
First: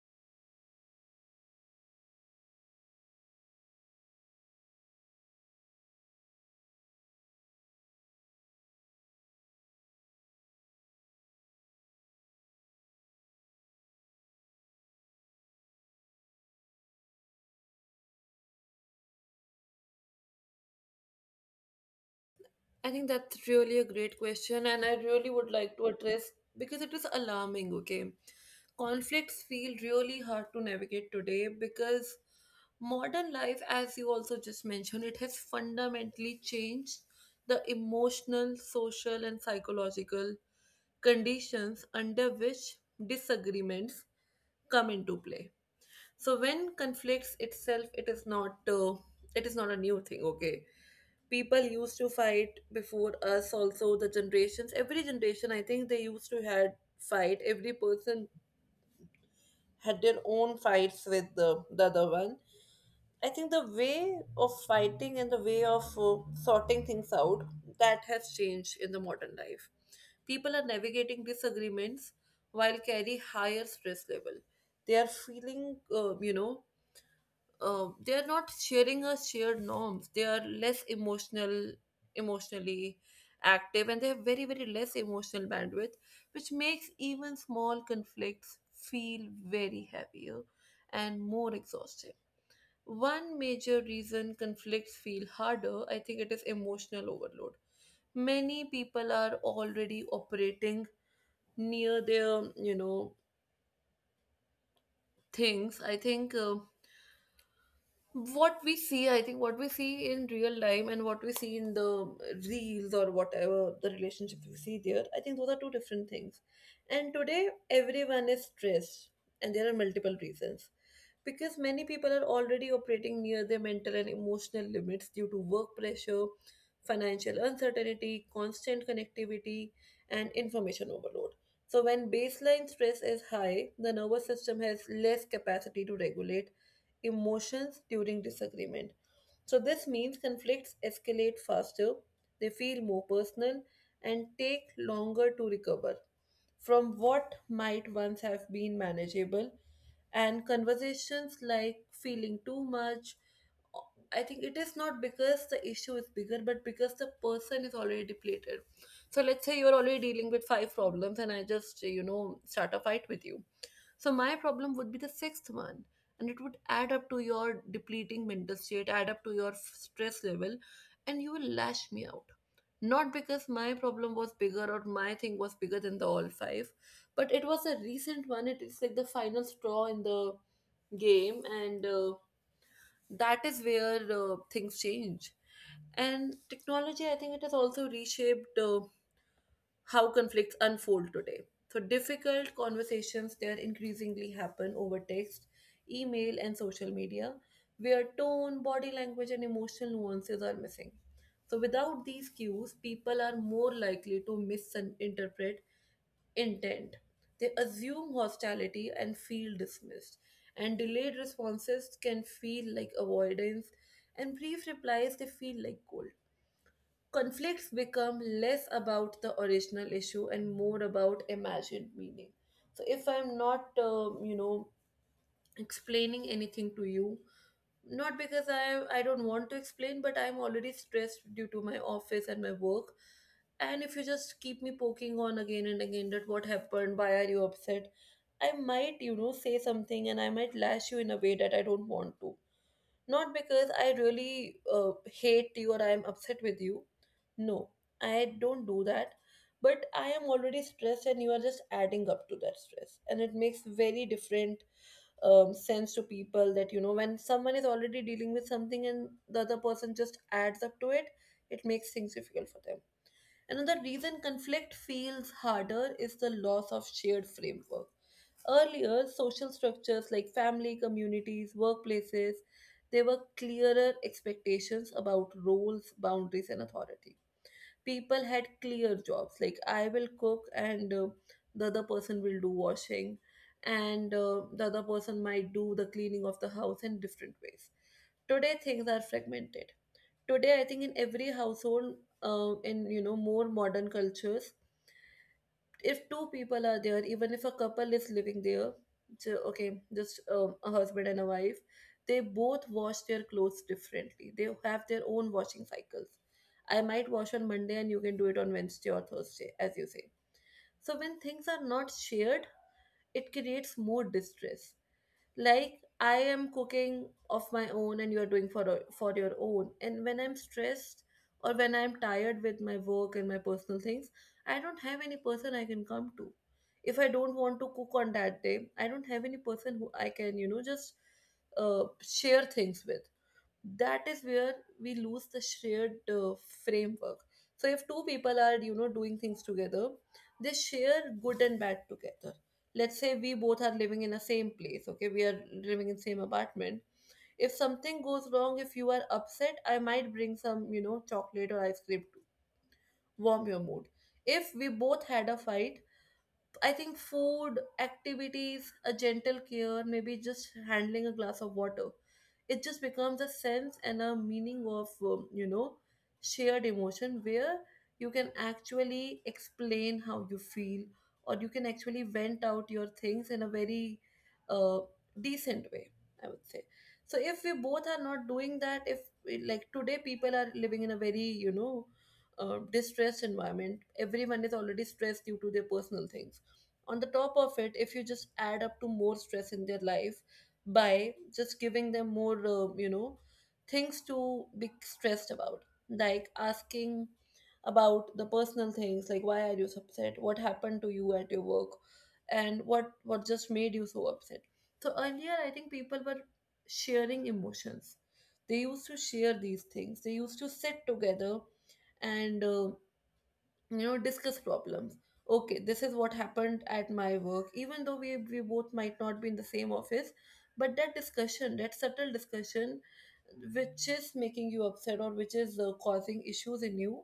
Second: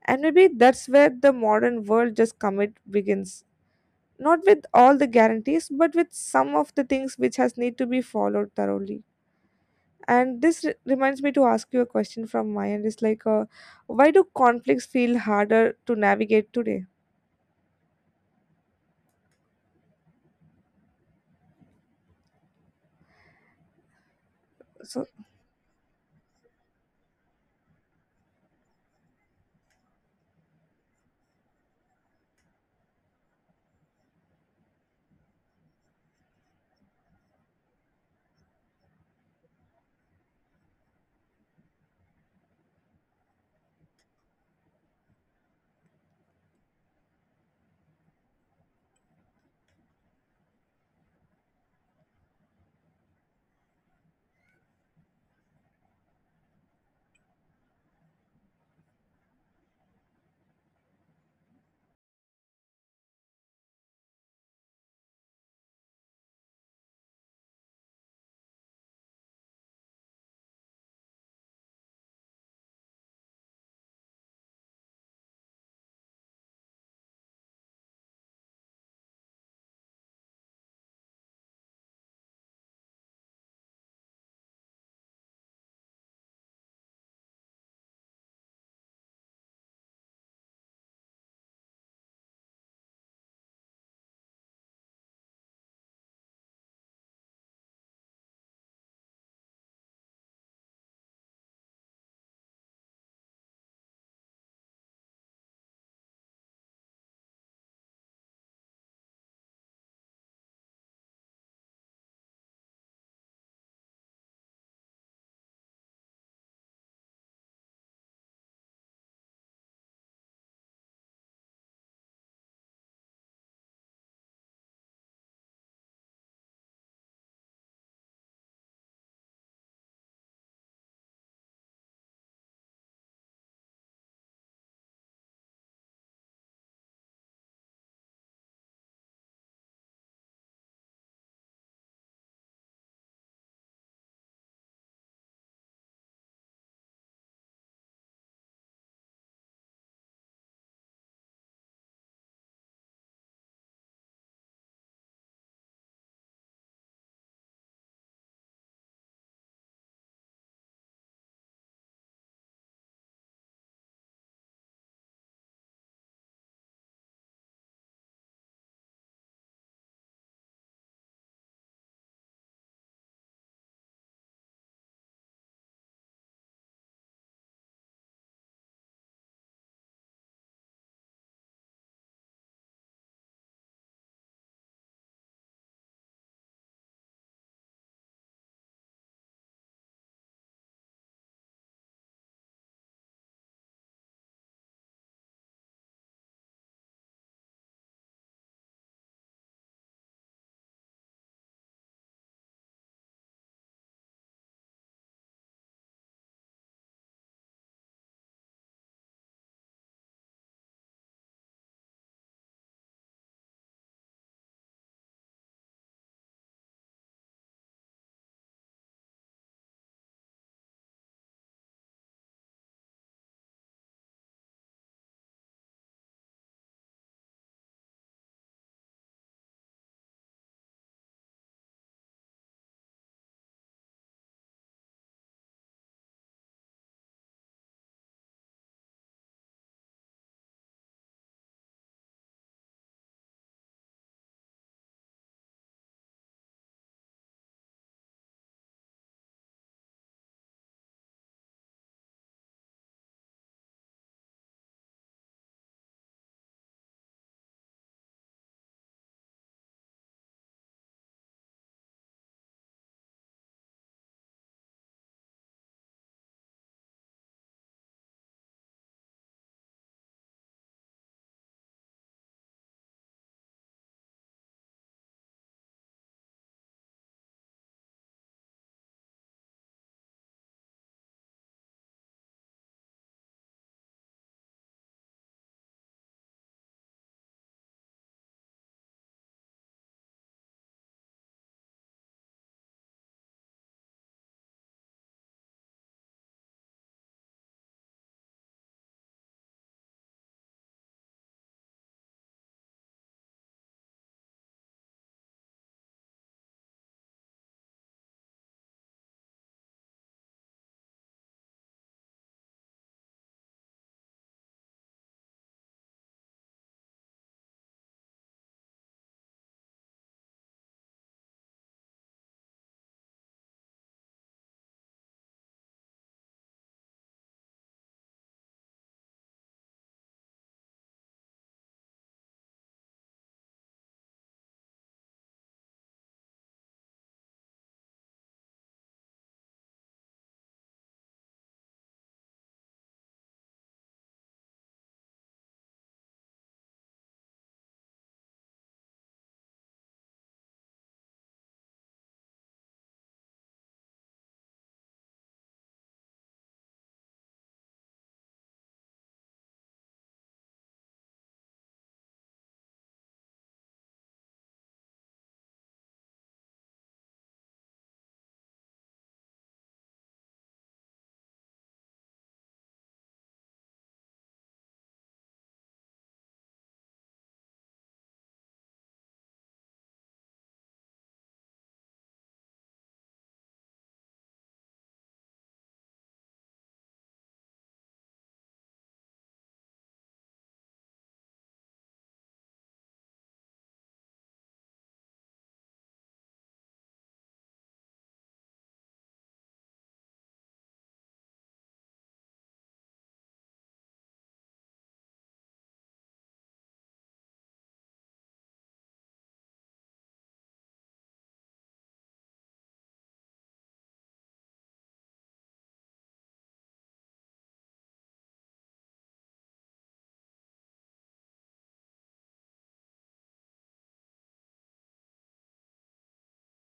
Speaker 2: And maybe that's where the modern world just commit begins, not with all the guarantees but with some of the things which has need to be followed thoroughly. And this reminds me to ask you a question from my end. It's like why do conflicts feel harder to navigate today?
Speaker 1: I think that's really a great question, and I really would
Speaker 2: So
Speaker 1: like to address because it is alarming. Okay, conflicts feel really hard to navigate today because modern life, as you also just mentioned, it has fundamentally changed the emotional, social, and psychological conditions under which disagreements come into play. So when conflicts itself, it is not a new thing. Okay, people used to fight before us also. The generations, every generation, I think they used to had fight. Every person had their own fights with the other one. I think the way of fighting and the way of sorting things out, that has changed in the modern life. People are navigating disagreements while carry higher stress level. They are feeling they are not sharing a shared norms, they are less emotional, emotionally active, and they have very very less emotional bandwidth, which makes even small conflicts feel very heavier and more exhausting. One major reason conflicts feel harder, I think it is emotional overload. Many people are already operating near their things. I think what we see, I think what we see in real time and what we see in the reels or whatever the relationship we see there, I think those are two different things. And today everyone is stressed, and there are multiple reasons, because many people are already operating near their mental and emotional limits due to work pressure, financial uncertainty, constant connectivity, and information overload. So when baseline stress is high, the nervous system has less capacity to regulate emotions during disagreement. So, this means conflicts escalate faster, they feel more personal, and take longer to recover from what might once have been manageable. And conversations like feeling too much, I think it is not because the issue is bigger, but because the person is already depleted. So, let's say you're already dealing with five problems, and I just, start a fight with you, so my problem would be the sixth one, and it would add up to your depleting mental state, add up to your stress level, and you will lash me out. Not because my problem was bigger or my thing was bigger than the all five, but it was a recent one. It is like the final straw in the game, and that is where things change. And technology, I think it has also reshaped how conflicts unfold today. So, difficult conversations there increasingly happen over text, email, and social media, where tone, body language, and emotional nuances are missing. So, without these cues, people are more likely to misinterpret intent. They assume hostility and feel dismissed, and delayed responses can feel like avoidance, and brief replies they feel like cold. Conflicts become less about the original issue and more about imagined meaning. So if I'm not explaining anything to you, not because I don't want to explain, but I'm already stressed due to my office and my work, and if you just keep me poking on again and again that what happened, why are you upset, I might say something, and I might lash you in a way that I don't want to, not because I really hate you or I am upset with you. No, I don't do that. But I am already stressed, and you are just adding up to that stress. And it makes very different sense to people that, when someone is already dealing with something and the other person just adds up to it, it makes things difficult for them. Another reason conflict feels harder is the loss of shared framework. Earlier, social structures like family, communities, workplaces, there were clearer expectations about roles, boundaries, and authority. People had clear jobs, like I will cook and the other person will do washing, and the other person might do the cleaning of the house in different ways. Today, things are fragmented. Today I think in every household, in more modern cultures, if two people are there, even if a couple is living there, so okay, just a husband and a wife, they both wash their clothes differently. They have their own washing cycles. I might wash on Monday and you can do it on Wednesday or Thursday as you say. So when things are not shared, it creates more distress. Like I am cooking of my own and you are doing for your own, and when I'm stressed or when I'm tired with my work and my personal things, I don't have any person I can come to. If I don't want to cook on that day, I don't have any person who I can just share things with. That is where we lose the shared framework. So if two people are doing things together, they share good and bad together. Let's say we both are living in the same place. Okay, we are living in same apartment. If something goes wrong, if you are upset, I might bring some chocolate or ice cream to warm your mood. If we both had a fight, I think food, activities, a gentle care, maybe just handling a glass of water, it just becomes a sense and a meaning of, shared emotion where you can actually explain how you feel or you can actually vent out your things in a very uh, decent way, I would say. So if we both are not doing that, if like today people are living in a very, distressed environment. Everyone is already stressed due to their personal things. On the top of it, if you just add up to more stress in their life by just giving them more things to be stressed about, like asking about the personal things like why are you so upset, what happened to you at your work, and what just made you so upset. So earlier I think people were sharing emotions. They used to share these things, they used to sit together and discuss problems. Okay, this is what happened at my work. Even though we both might not be in the same office, but that discussion, that subtle discussion which is making you upset or which is causing issues in you,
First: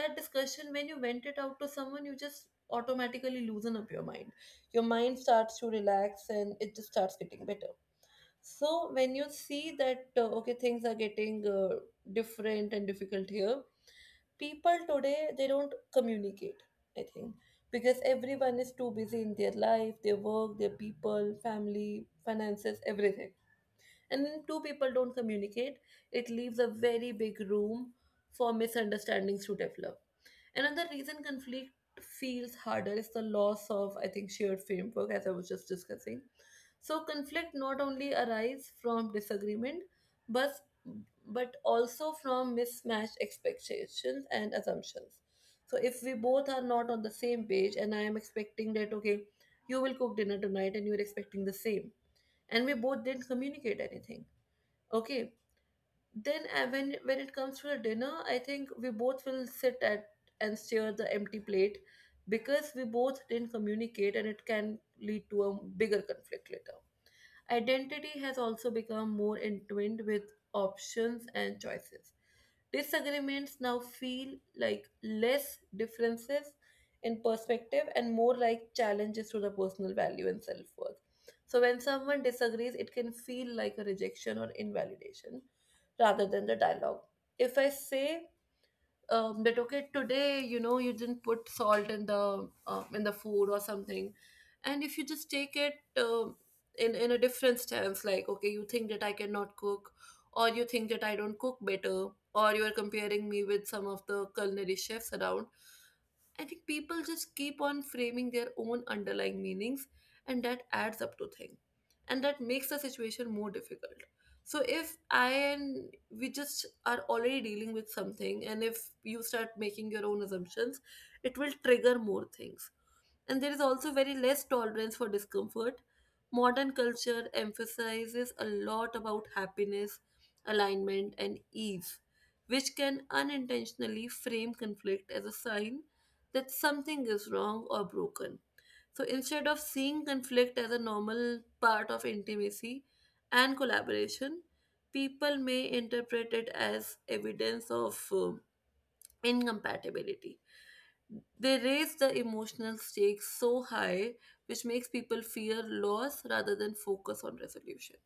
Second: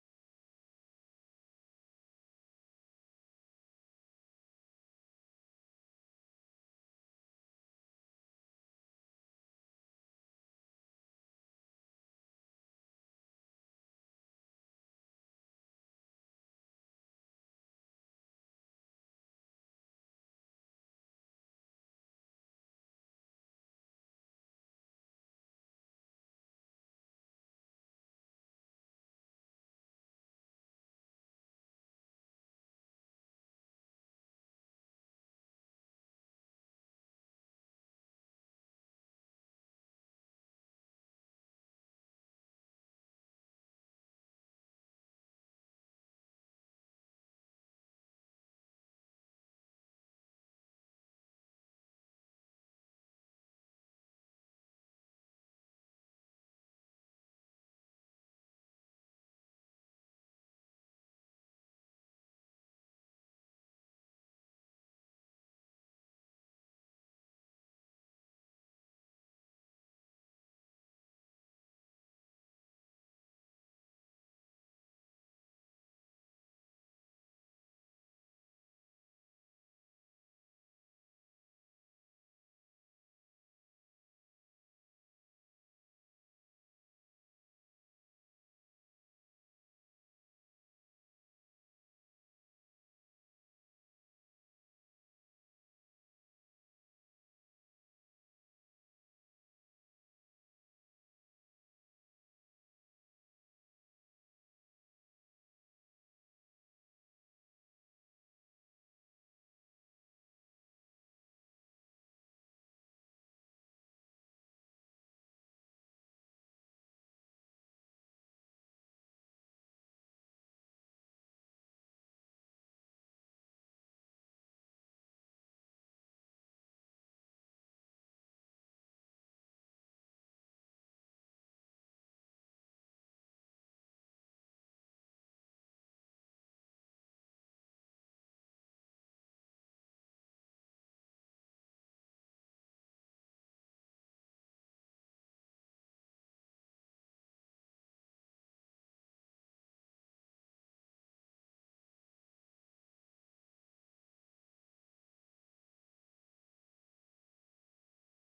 Speaker 1: that discussion, when you vent it out to someone, you just automatically loosen up your mind. Your mind starts to relax and it just starts getting better. So when you see that, okay, things are getting different and difficult here. People today, they don't communicate, I think, because everyone is too busy in their life, their work, their people, family, finances, everything. And when two people don't communicate, it leaves a very big room for misunderstandings to develop. Another reason conflict feels harder is the loss of, I think, shared framework, as I was just discussing. So conflict not only arise from disagreement, but but also from mismatched expectations and assumptions. So if we both are not on the same page, and I am expecting that, okay, you will cook dinner tonight, and you are expecting the same, and we both didn't communicate anything, okay, then when it comes to the dinner, I think we both will sit at and stare the empty plate, because we both didn't communicate, and it can lead to a bigger conflict later. Identity has also become more entwined with options and choices. Disagreements now feel like less differences in perspective and more like challenges to the personal value and self worth. So, when someone disagrees, it can feel like a rejection or invalidation rather than the dialogue. If I say, that okay, today you didn't put salt in the food or something, and if you just take it in a different stance, like, okay, you think that I cannot cook, or you think that I don't cook better, or you are comparing me with some of the culinary chefs around. I think people just keep on framing their own underlying meanings, and that adds up to things, and that makes the situation more difficult. So if I and we just are already dealing with something, and if you start making your own assumptions, it will trigger more things. And there is also very less tolerance for discomfort. Modern culture emphasizes a lot about happiness, alignment, and ease, which can unintentionally frame conflict as a sign that something is wrong or broken. So instead of seeing conflict as a normal part of intimacy and collaboration, people may interpret it as evidence of incompatibility. They raise the emotional stakes so high, which makes people fear loss rather than focus on resolution.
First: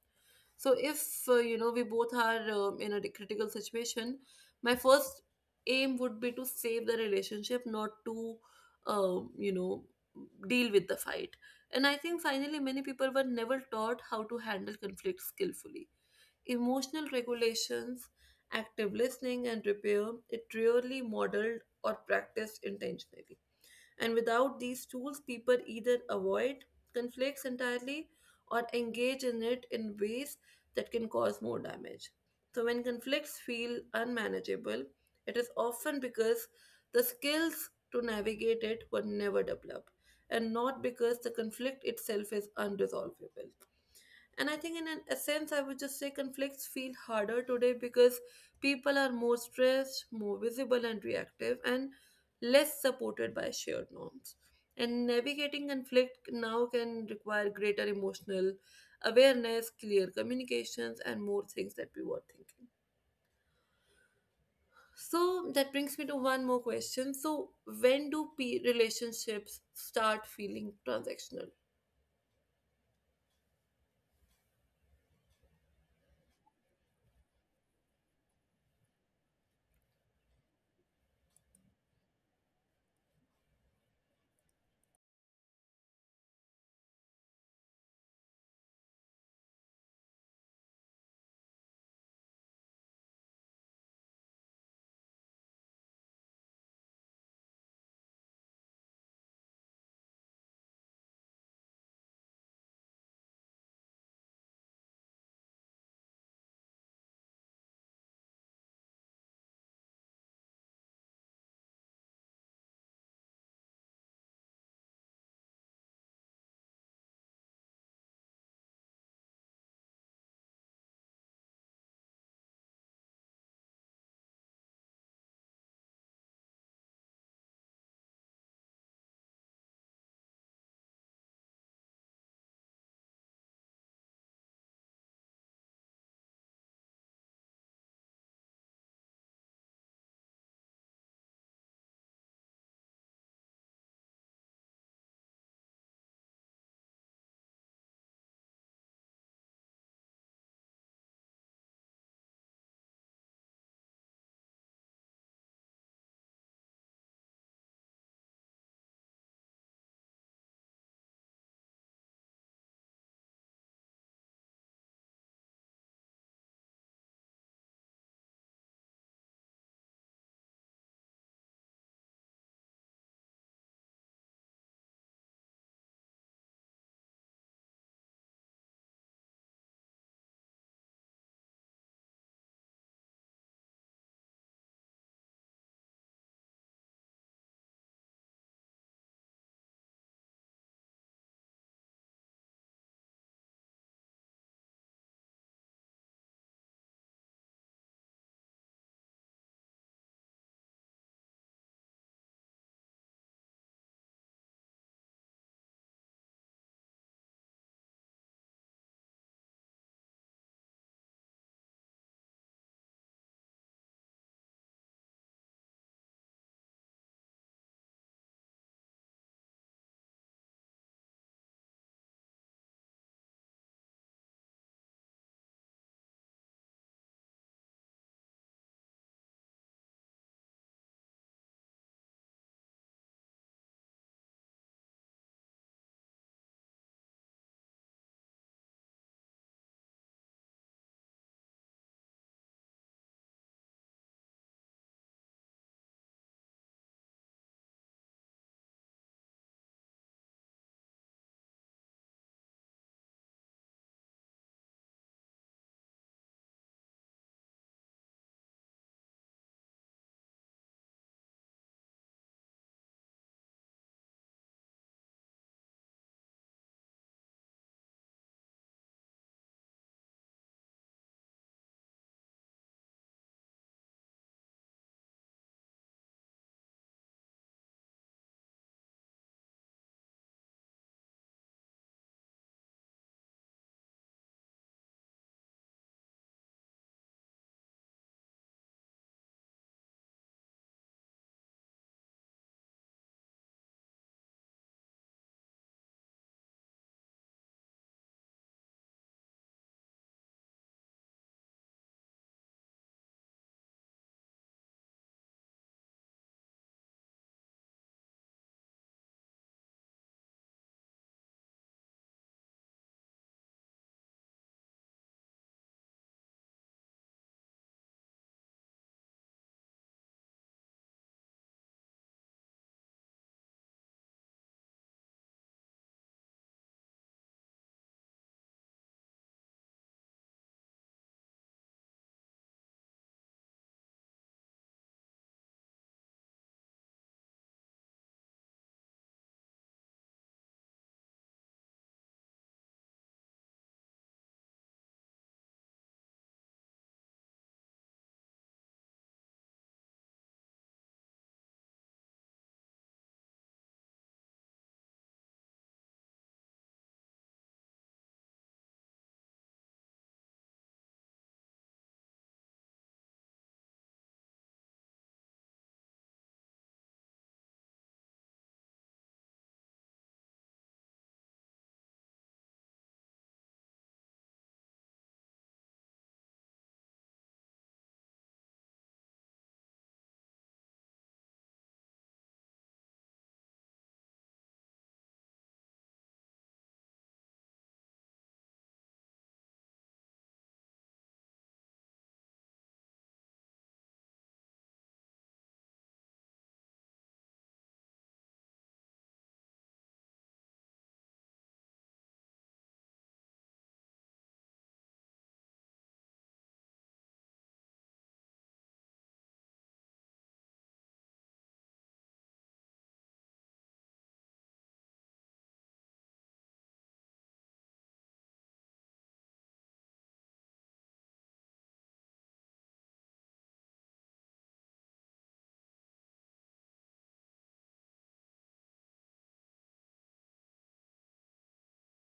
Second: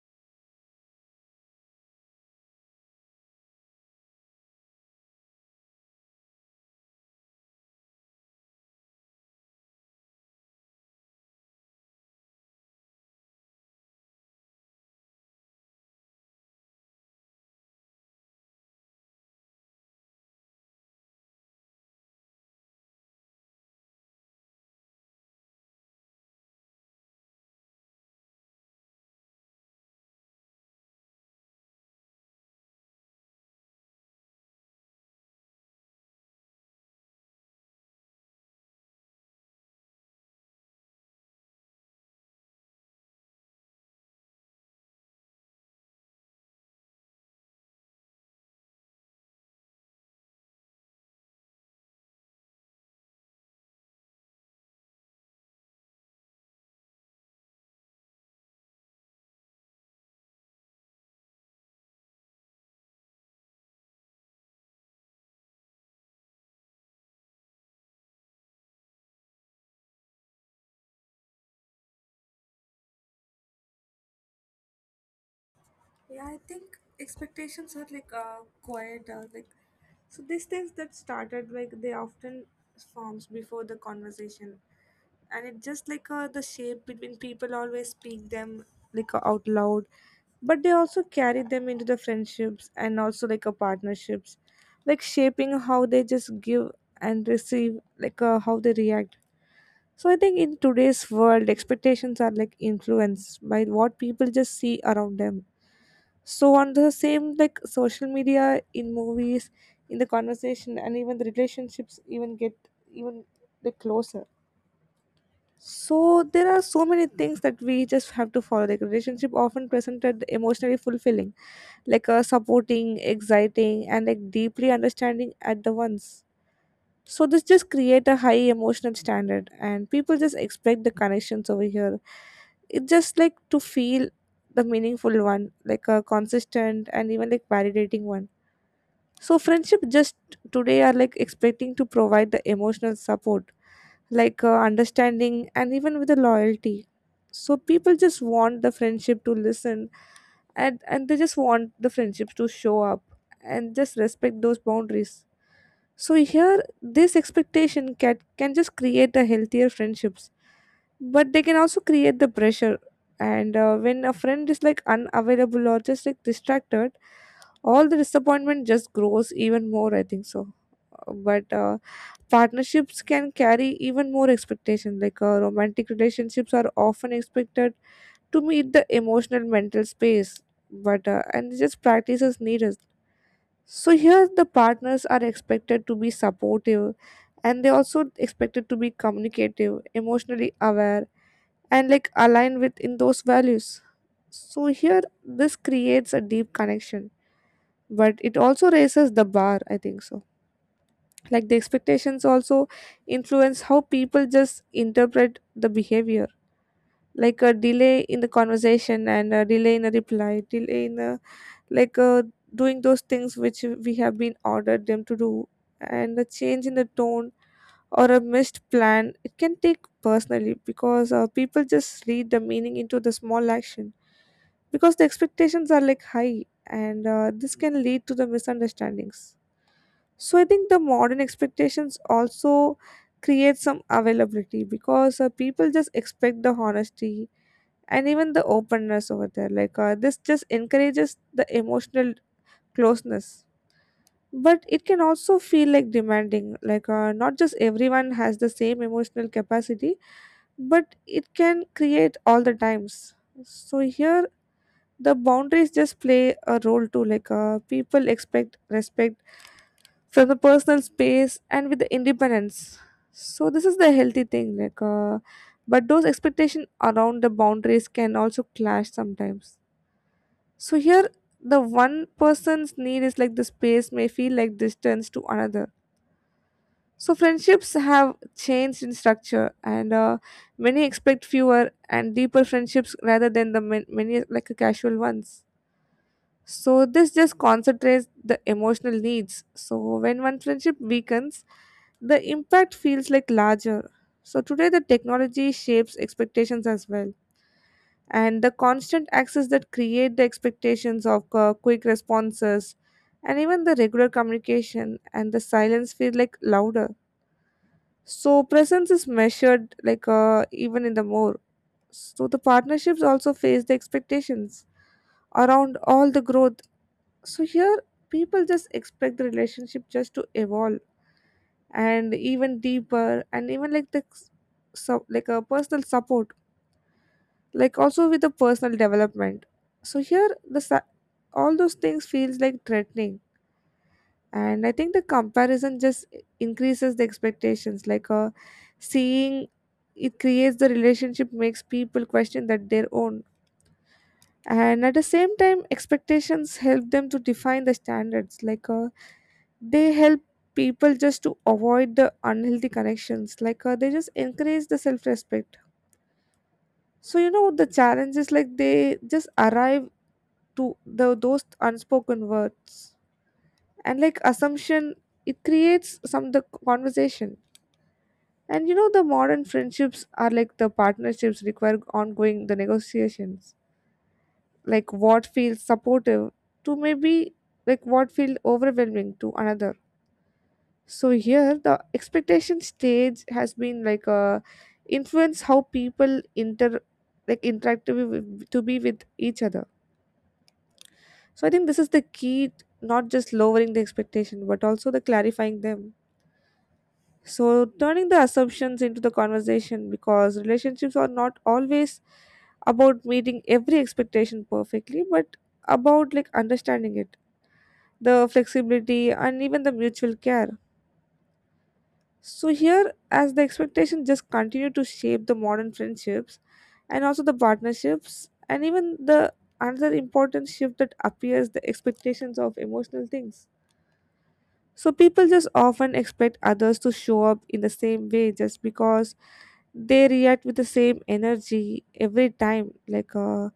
Speaker 1: So if we both are in a critical situation, my first aim would be to save the relationship, not to um, you know deal with the fight. And I think finally many people were never taught how to handle conflict skillfully. Emotional regulations, active listening, and repair, it rarely modeled or practiced intentionally. And without these tools, people either avoid conflicts entirely or engage in it in ways that can cause more damage. So, when conflicts feel unmanageable, it is often because the skills to navigate it were never developed and not because the conflict itself is unresolvable. And I think, in an essence, I would just say conflicts feel harder today because people are more stressed, more visible and reactive, and less supported by shared norms. And navigating conflict now can require greater emotional awareness, clear communications, and more things that we were thinking. So that brings me to one more question. So, when do relationships start feeling transactional?
Speaker 2: yeah, I think expectations are like quiet. Like, so these things that started like they often forms before the conversation, and it just like the shape between people always speak them, like out loud, but they also carry them into the friendships and also like a partnerships, like shaping how they just give and receive, like how they react. So I think in today's world, expectations are like influenced by what people just see around them. So on the same like social media, in movies, in the conversation, and even the relationships even get, even like closer. So there are so many things that we just have to follow. Like relationship often presented emotionally fulfilling, like supporting, exciting, and like deeply understanding at the once. So this just create a high emotional standard, and people just expect the connections over here. It's just like to feel the meaningful one, like a consistent and even like validating one. So friendship just today are like expecting to provide the emotional support, like understanding and even with the loyalty. So people just want the friendship to listen and they just want the friendship to show up and just respect those boundaries. So here this expectation can just create the healthier friendships, but they can also create the pressure. And When a friend is like unavailable or just like distracted, all the disappointment just grows even more, I think so, but partnerships can carry even more expectation, romantic relationships are often expected to meet the emotional mental space, but and just practices needed. So here the partners are expected to be supportive, and they also expected to be communicative, emotionally aware, and like aligned with in those values. So here this creates a deep connection, but it also raises the bar, I think so. Like the expectations also influence how people just interpret the behavior. Like a delay in the conversation and a delay in a reply, delay in a, like uh doing those things which we have been ordered them to do, and a change in the tone or a missed plan. It can take personally because people just read the meaning into the small action because the expectations are like high, and this can lead to the misunderstandings. So I think the modern expectations also create some availability because people just expect the honesty and even the openness over there. This just encourages the emotional closeness. But it can also feel like demanding, not just everyone has the same emotional capacity, but it can create all the times. So here, the boundaries just play a role too. People expect respect from the personal space and with the independence. So this is the healthy thing, but those expectations around the boundaries can also clash sometimes. So here the one person's need is like the space may feel like distance to another. So friendships have changed in structure, and many expect fewer and deeper friendships rather than the many casual ones. So this just concentrates the emotional needs. So when one friendship weakens, the impact feels like larger. So today the technology shapes expectations as well. And the constant access that create the expectations of quick responses and even the regular communication, and the silence feel like louder. So presence is measured even in the more. So the partnerships also face the expectations around all the growth. So here people just expect the relationship just to evolve and even deeper and even like the, so like a personal support, like also with the personal development. So here the all those things feels like threatening. And I think the comparison just increases the expectations, seeing it creates the relationship makes people question that their own. And at the same time expectations help them to define the standards, they help people just to avoid the unhealthy connections, they just encourage the self-respect. So you know the challenge is like they just arrive to the those unspoken words and like assumption. It creates some the conversation. And you know the modern friendships are like the partnerships require ongoing the negotiations, like what feels supportive to maybe, like what feels overwhelming to another. So here the expectation stage has been like a influence how people inter, like interact to be with each other. So I think this is the key, not just lowering the expectation but also the clarifying them. So turning the assumptions into the conversation, because relationships are not always about meeting every expectation perfectly, but about like understanding it, the flexibility and even the mutual care. So here, as the expectation just continue to shape the modern friendships and also the partnerships and even the, another important shift that appears the expectations of emotional things. So people just often expect others to show up in the same way just because they react with the same energy every time.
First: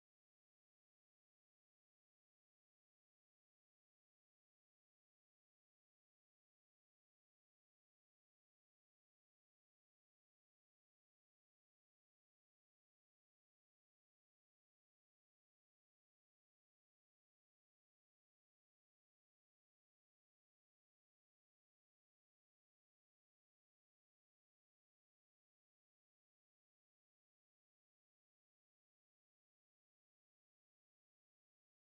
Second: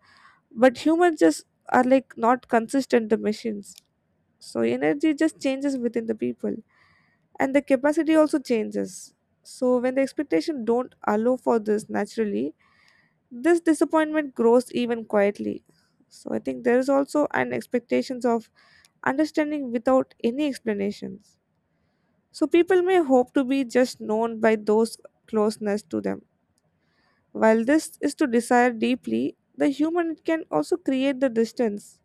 Speaker 2: But humans just are like not consistent the machines. So energy just changes within the people and the capacity also changes. So when the expectation don't allow for this naturally, this disappointment grows even quietly. So I think there is also an expectations of understanding without any explanations. So people may hope to be just known by those closeness to them. While this is to desire deeply, the human can also create the distance,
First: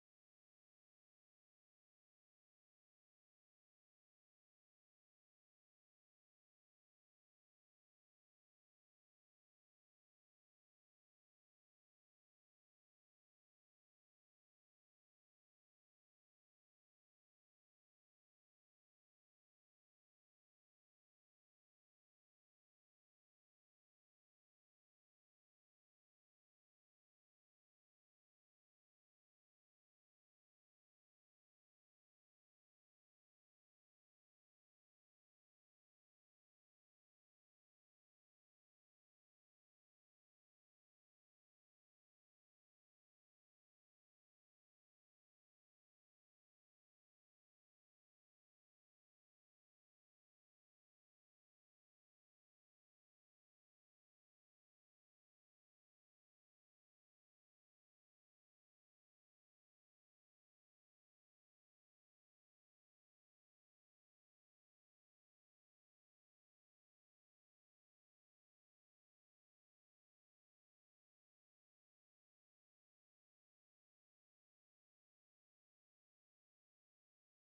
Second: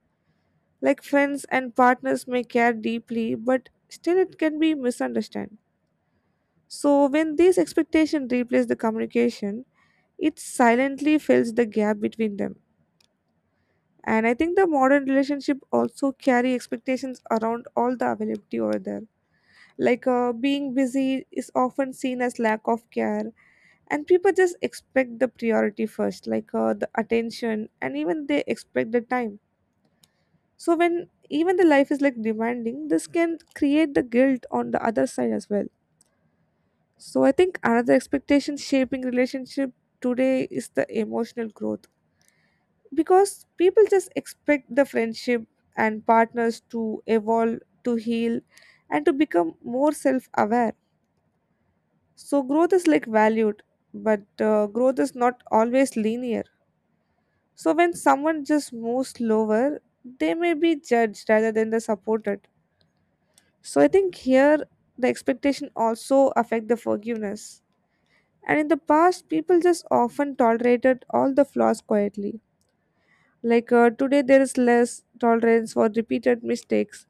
Speaker 2: like friends and partners may care deeply but still it can be misunderstood. So, when these expectations replace the communication, it silently fills the gap between them. And I think the modern relationship also carry expectations around all the availability over there. Being busy is often seen as lack of care, and people just expect the priority first, the attention, and even they expect the time. So when even the life is like demanding, this can create the guilt on the other side as well. So I think another expectation shaping relationship today is the emotional growth, because people just expect the friendship and partners to evolve, to heal, and to become more self-aware. So growth is like valued, but growth is not always linear. So when someone just moves slower, they may be judged rather than the supported. So I think here the expectation also affect the forgiveness. And in the past, people just often tolerated all the flaws quietly. Today, there is less tolerance for repeated mistakes.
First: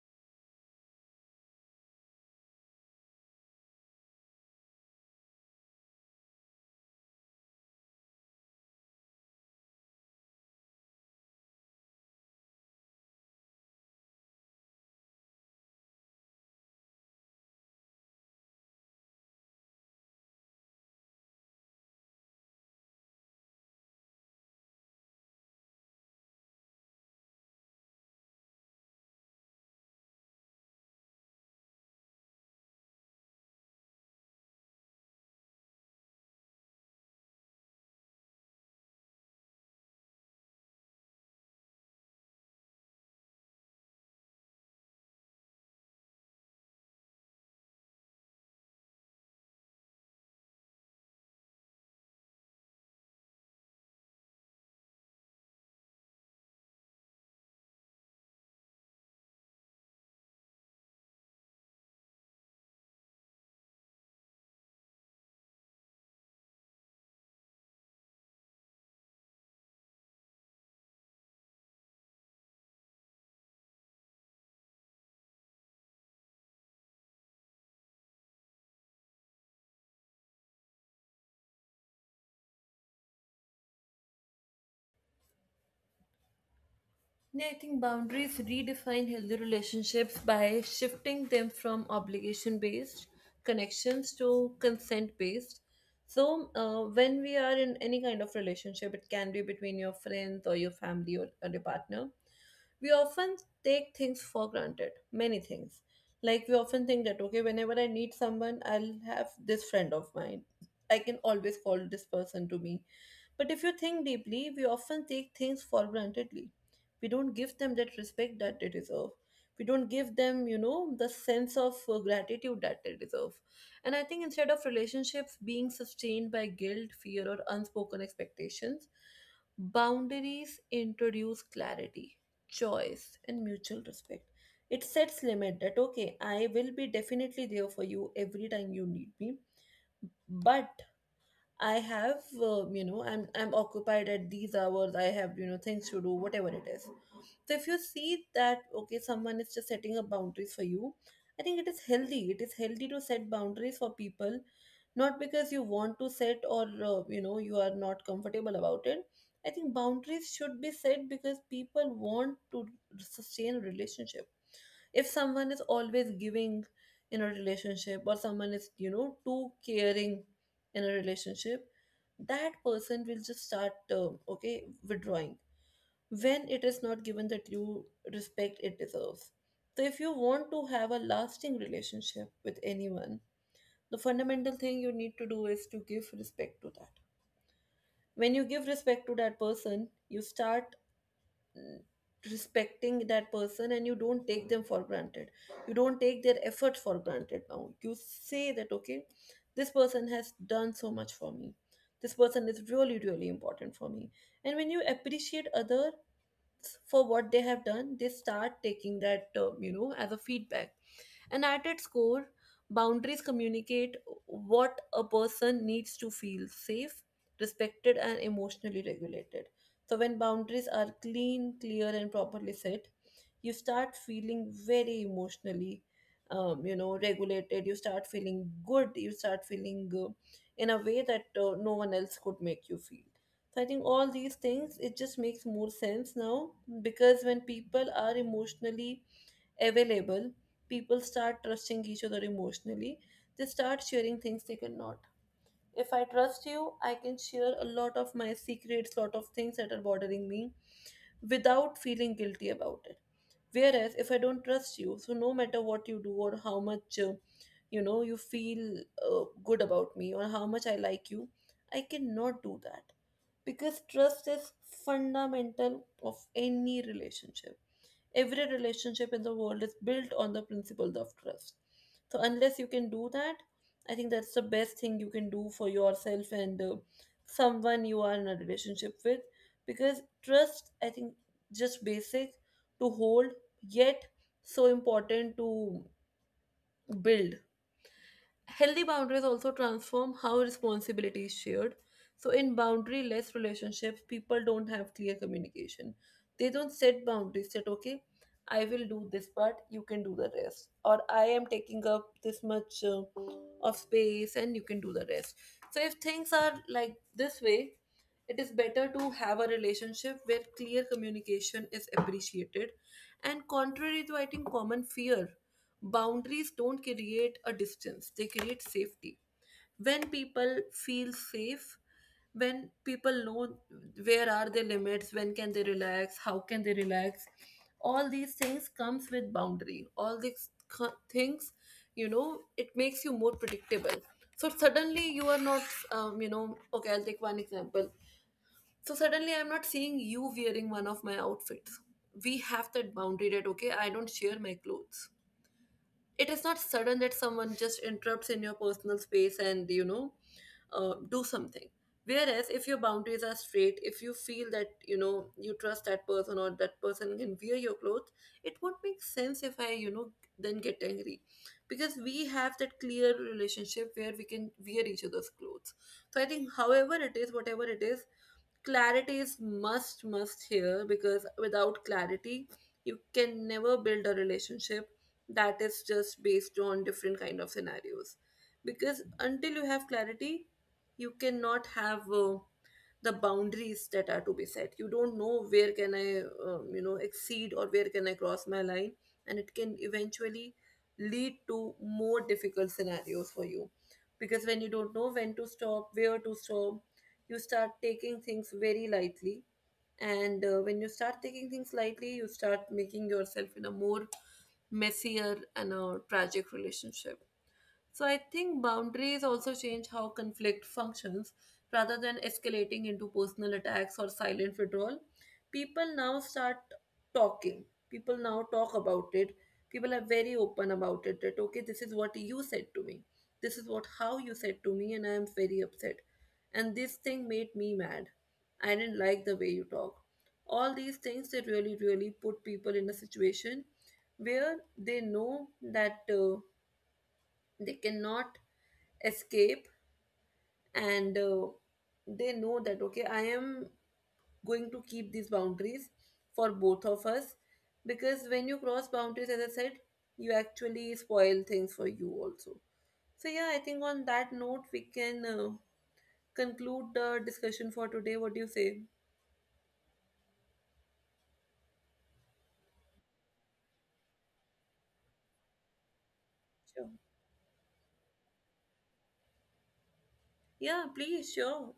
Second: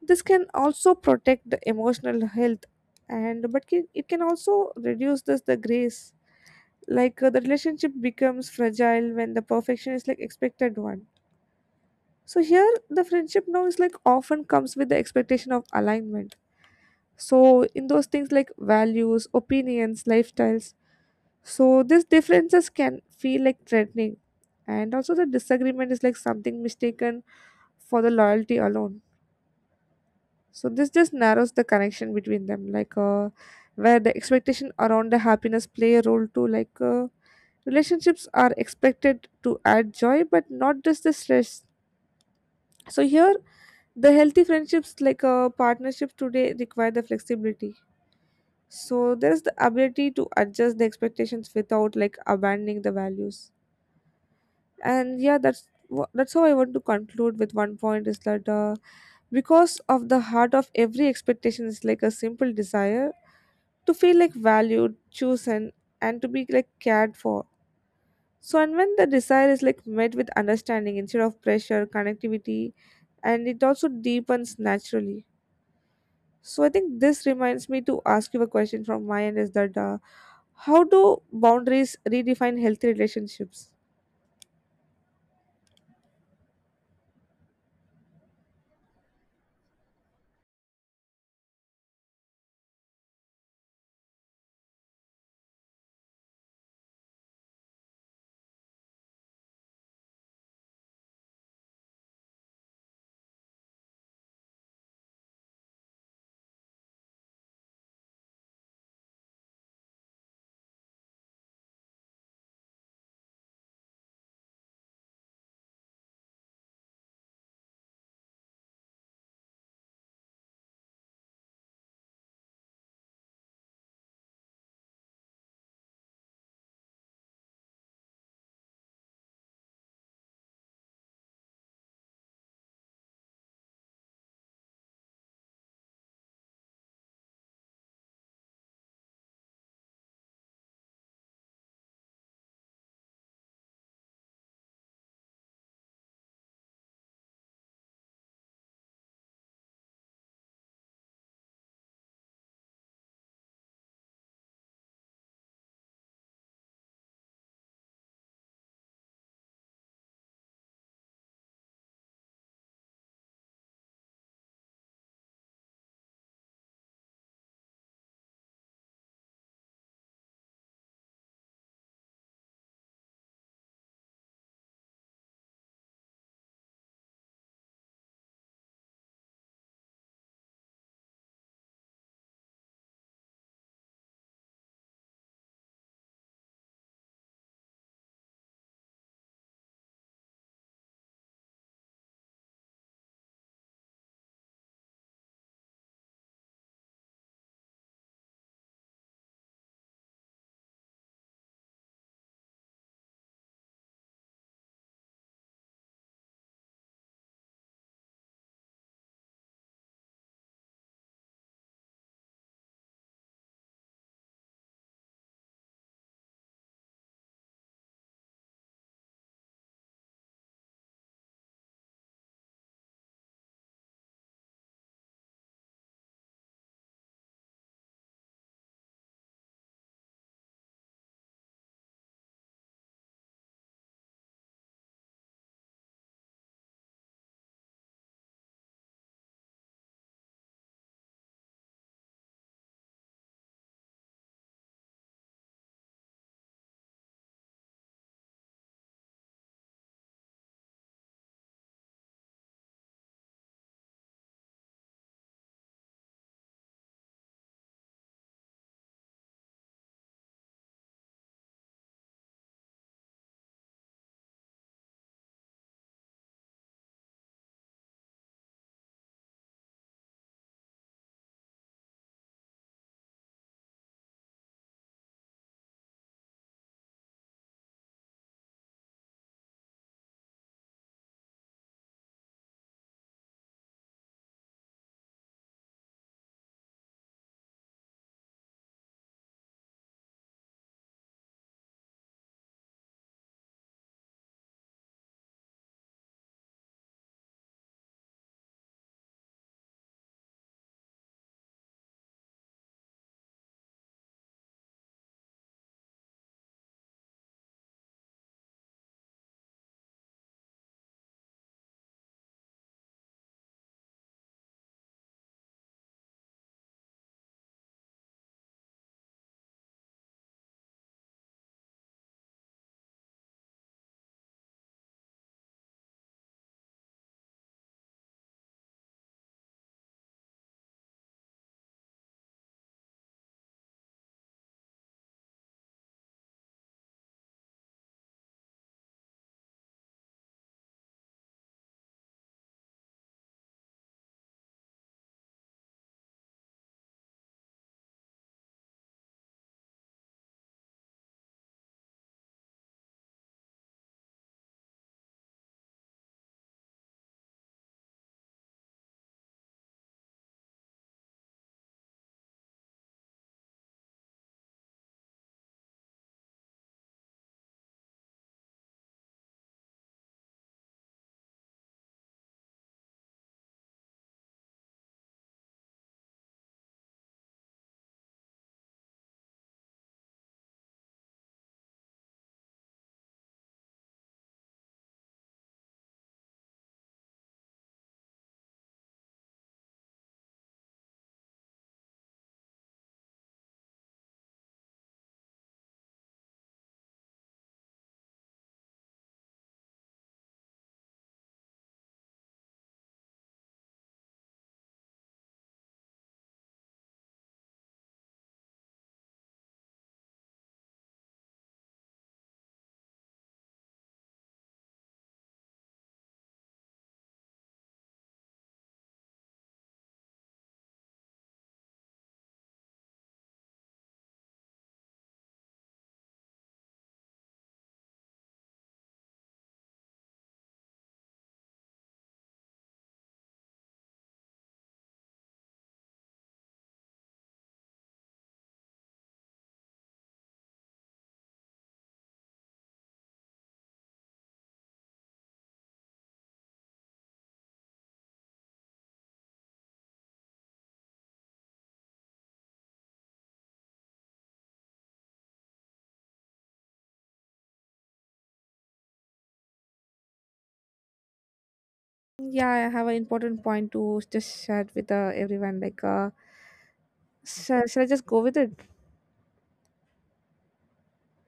Speaker 2: This can also protect the emotional health, and but it can also reduce this the grace. The relationship becomes fragile when the perfection is like expected one. So here, the friendship now is like often comes with the expectation of alignment. So in those things like values, opinions, lifestyles. So these differences can feel like threatening, and also the disagreement is like something mistaken for the loyalty alone. So this just narrows the connection between them, where the expectation around the happiness play a role too. Relationships are expected to add joy, but not just the stress. So here, the healthy friendships partnerships today require the flexibility. So there is the ability to adjust the expectations without like abandoning the values. And yeah, that's how I want to conclude with one point is that because of the heart of every expectation is like a simple desire to feel like valued, chosen, and to be like cared for. So and when the desire is like met with understanding instead of pressure, connectivity and it also deepens naturally. So I think this reminds me to ask you a question from my end is that how do boundaries redefine healthy relationships?
Speaker 1: Yeah, I think boundaries redefine healthy relationships by shifting them from obligation based connections to consent based. So, when we are in any kind of relationship, it can be between your friends or your family, or your partner, we often take things for granted, many things. Like, we often think that, okay, whenever I need someone, I'll have this friend of mine. I can always call this person to me. But if you think deeply, we often take things for grantedly. We don't give them that respect that they deserve. We don't give them, you know, the sense of gratitude that they deserve. And I think instead of relationships being sustained by guilt, fear, or unspoken expectations, boundaries introduce clarity, choice, and mutual respect. It sets limit that, okay, I will be definitely there for you every time you need me, but I have, you know, I'm occupied at these hours. I have, you know, things to do, whatever it is. So if you see that, okay, someone is just setting up boundaries for you, I think it is healthy. It is healthy to set boundaries for people, not because you want to set, or you know, you are not comfortable about it. I think boundaries should be set because people want to sustain relationships. If someone is always giving in a relationship, or someone is, you know, too caring in a relationship, that person will just start okay, withdrawing when it is not given that you respect it deserves. So if you want to have a lasting relationship with anyone, the fundamental thing you need to do is to give respect to that. When you give respect to that person, you start respecting that person, and you don't take them for granted. You don't take their efforts for granted. Now you say that, okay, this person has done so much for me, this person is really really important for me. And when you appreciate others for what they have done, they start taking that, you know, as a feedback. And at its core, boundaries communicate what a person needs to feel safe, respected, and emotionally regulated. So, when boundaries are clean, clear, and properly set, you start feeling very emotionally, you know, regulated. You start feeling good, you start feeling in a way that no one else could make you feel. So I think all these things, it just makes more sense now, because when people are emotionally available, people start trusting each other emotionally. They start sharing things they cannot. If I trust you, I can share a lot of my secrets, lot of things that are bothering me without feeling guilty about it. Whereas if I don't trust you, so no matter what you do or how much, you know, you feel good about me or how much I like you, I cannot do that, because trust is fundamental of any relationship. Every relationship in the world is built on the principle of trust. So unless you can do that, I think that's the best thing you can do for yourself and someone you are in a relationship with, because trust, I think, just basic to hold, yet so important to build. Healthy boundaries also transform how responsibility is shared. So, in boundary less relationships, people don't have clear communication. They don't set boundaries that, okay, I will do this part, you can do the rest. Or I am taking up this much of space and you can do the rest. So, if things are like this way, it is better to have a relationship where clear communication is appreciated. And contrary to, I think, common fear, boundaries don't create a distance, they create safety. When people feel safe, when people know where are their limits, when can they relax, how can they relax, all these things comes with boundary. All these things, you know, it makes you more predictable. So suddenly you are not, you know, okay, I'll take one example. So suddenly I'm not seeing you wearing one of my outfits. We have that boundary that, okay, I don't share my clothes. It is not sudden that someone just interrupts in your personal space and, you know, do something. Whereas if your boundaries are straight, if you feel that, you know, you trust that person or that person can wear your clothes, it won't make sense if I, you know, then get angry, because we have that clear relationship where we can wear each other's clothes. So I think however it is, whatever it is, clarity is must here, because without clarity you can never build a relationship that is just based on different kind of scenarios. Because until you have clarity, you cannot have the boundaries that are to be set. You don't know where can I, you know, exceed or where can I cross my line, and it can eventually lead to more difficult scenarios for you. Because when you don't know when to stop, where to stop, you start taking things very lightly, and when you start taking things lightly, you start making yourself in a more messier and a tragic relationship. So I think boundaries also change how conflict functions, rather than escalating into personal attacks or silent withdrawal. People now start talking. People now talk about it. People are very open about it that, okay, this is what you said to me. This is what how you said to me, and I am very upset. And this thing made me mad. I didn't like the way you talk. All these things, they really, really put people in a situation where they know that they cannot escape, and they know that, okay, I am going to keep these boundaries for both of us, because when you cross boundaries, as I said, you actually spoil things for you also. So yeah, I think on that note we can conclude the discussion for today. What do you say?
Speaker 2: Yeah, I have an important point to just share with everyone.
Speaker 1: Sure.
Speaker 2: Shall I just go with it?
Speaker 1: Yeah, please, sure.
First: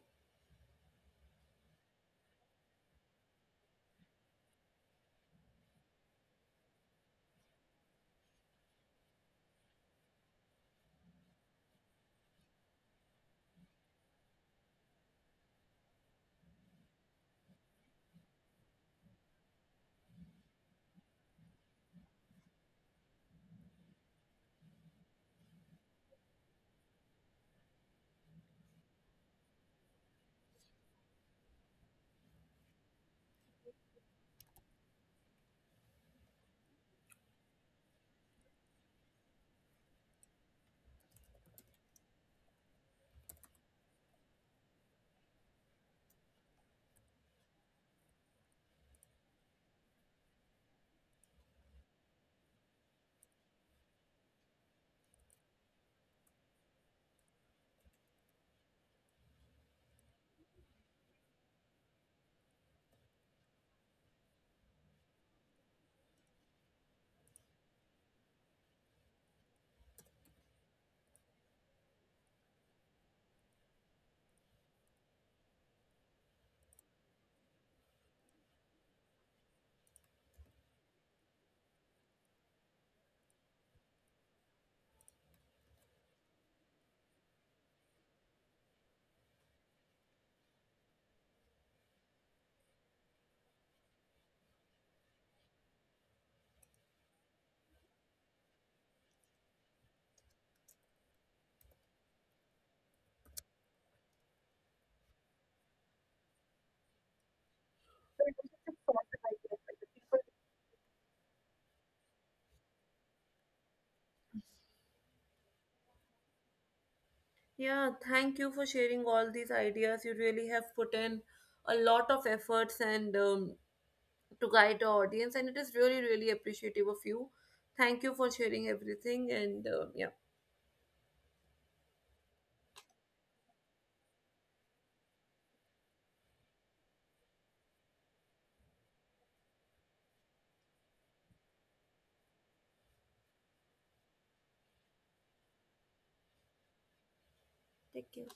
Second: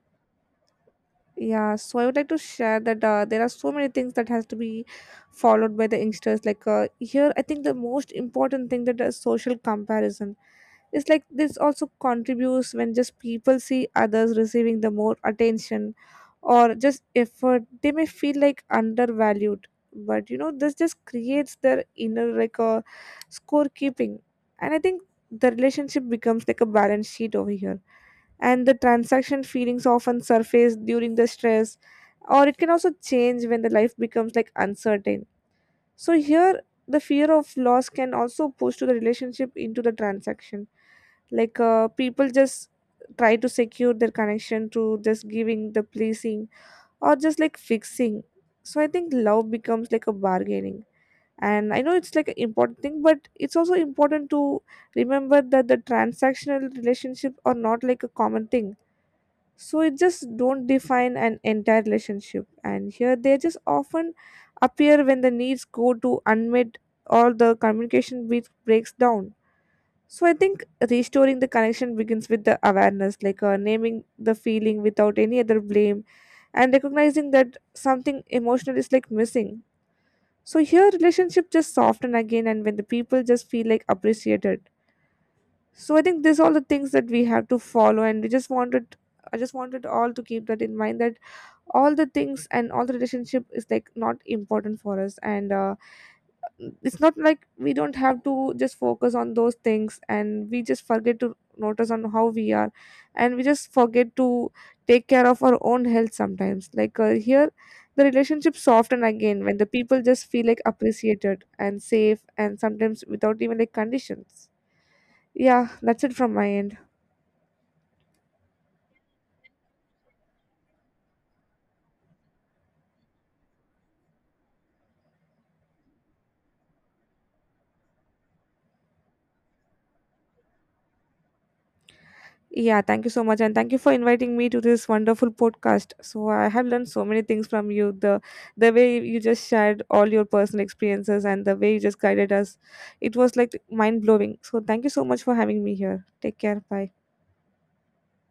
Speaker 2: Yeah. So I would like to share that there are so many things that has to be followed by the youngsters. Here, I think the most important thing that is social comparison. It's like this also contributes when just people see others receiving the more attention or just effort they may feel like undervalued. But you know this just creates their inner like a scorekeeping. And I think the relationship becomes like a balance sheet over here, and the transaction feelings often surface during the stress or it can also change when the life becomes like uncertain. So here the fear of loss can also push to the relationship into the transaction, people just try to secure their connection to just giving the pleasing or just like fixing. So I think love becomes like a bargaining. And I know it's like an important thing, but it's also important to remember that the transactional relationship are not like a common thing. So it just don't define an entire relationship, and here they just often appear when the needs go to unmet or the communication breaks down. So I think restoring the connection begins with the awareness, naming the feeling without any other blame and recognizing that something emotional is like missing. So here relationship just soften again and when the people just feel like appreciated. So I think these all the things that we have to follow and we just wanted I just wanted all to keep that in mind that all the things and all the relationship is like not important for us, and it's not like we don't have to just focus on those things and we just forget to notice on how we are and we just forget to take care of our own health sometimes, here the
Speaker 1: So
Speaker 2: relationship soften again when the people
Speaker 1: like.
Speaker 2: just feel like appreciated and safe and sometimes without even like conditions. Yeah, that's it from my end.
Speaker 1: Yeah, thank you for sharing all these ideas. You really have put in a lot of efforts and, to guide the audience, and it is really really appreciative of you. Thank you for sharing everything, and yeah,
Speaker 2: Yeah, thank you so much. And thank you for inviting me to this wonderful podcast. So I have learned so many things from you. The way you just shared all your personal experiences and the way you just guided us. It was like mind blowing. So thank you so much for having me here. Take care. Bye.
Speaker 1: take care.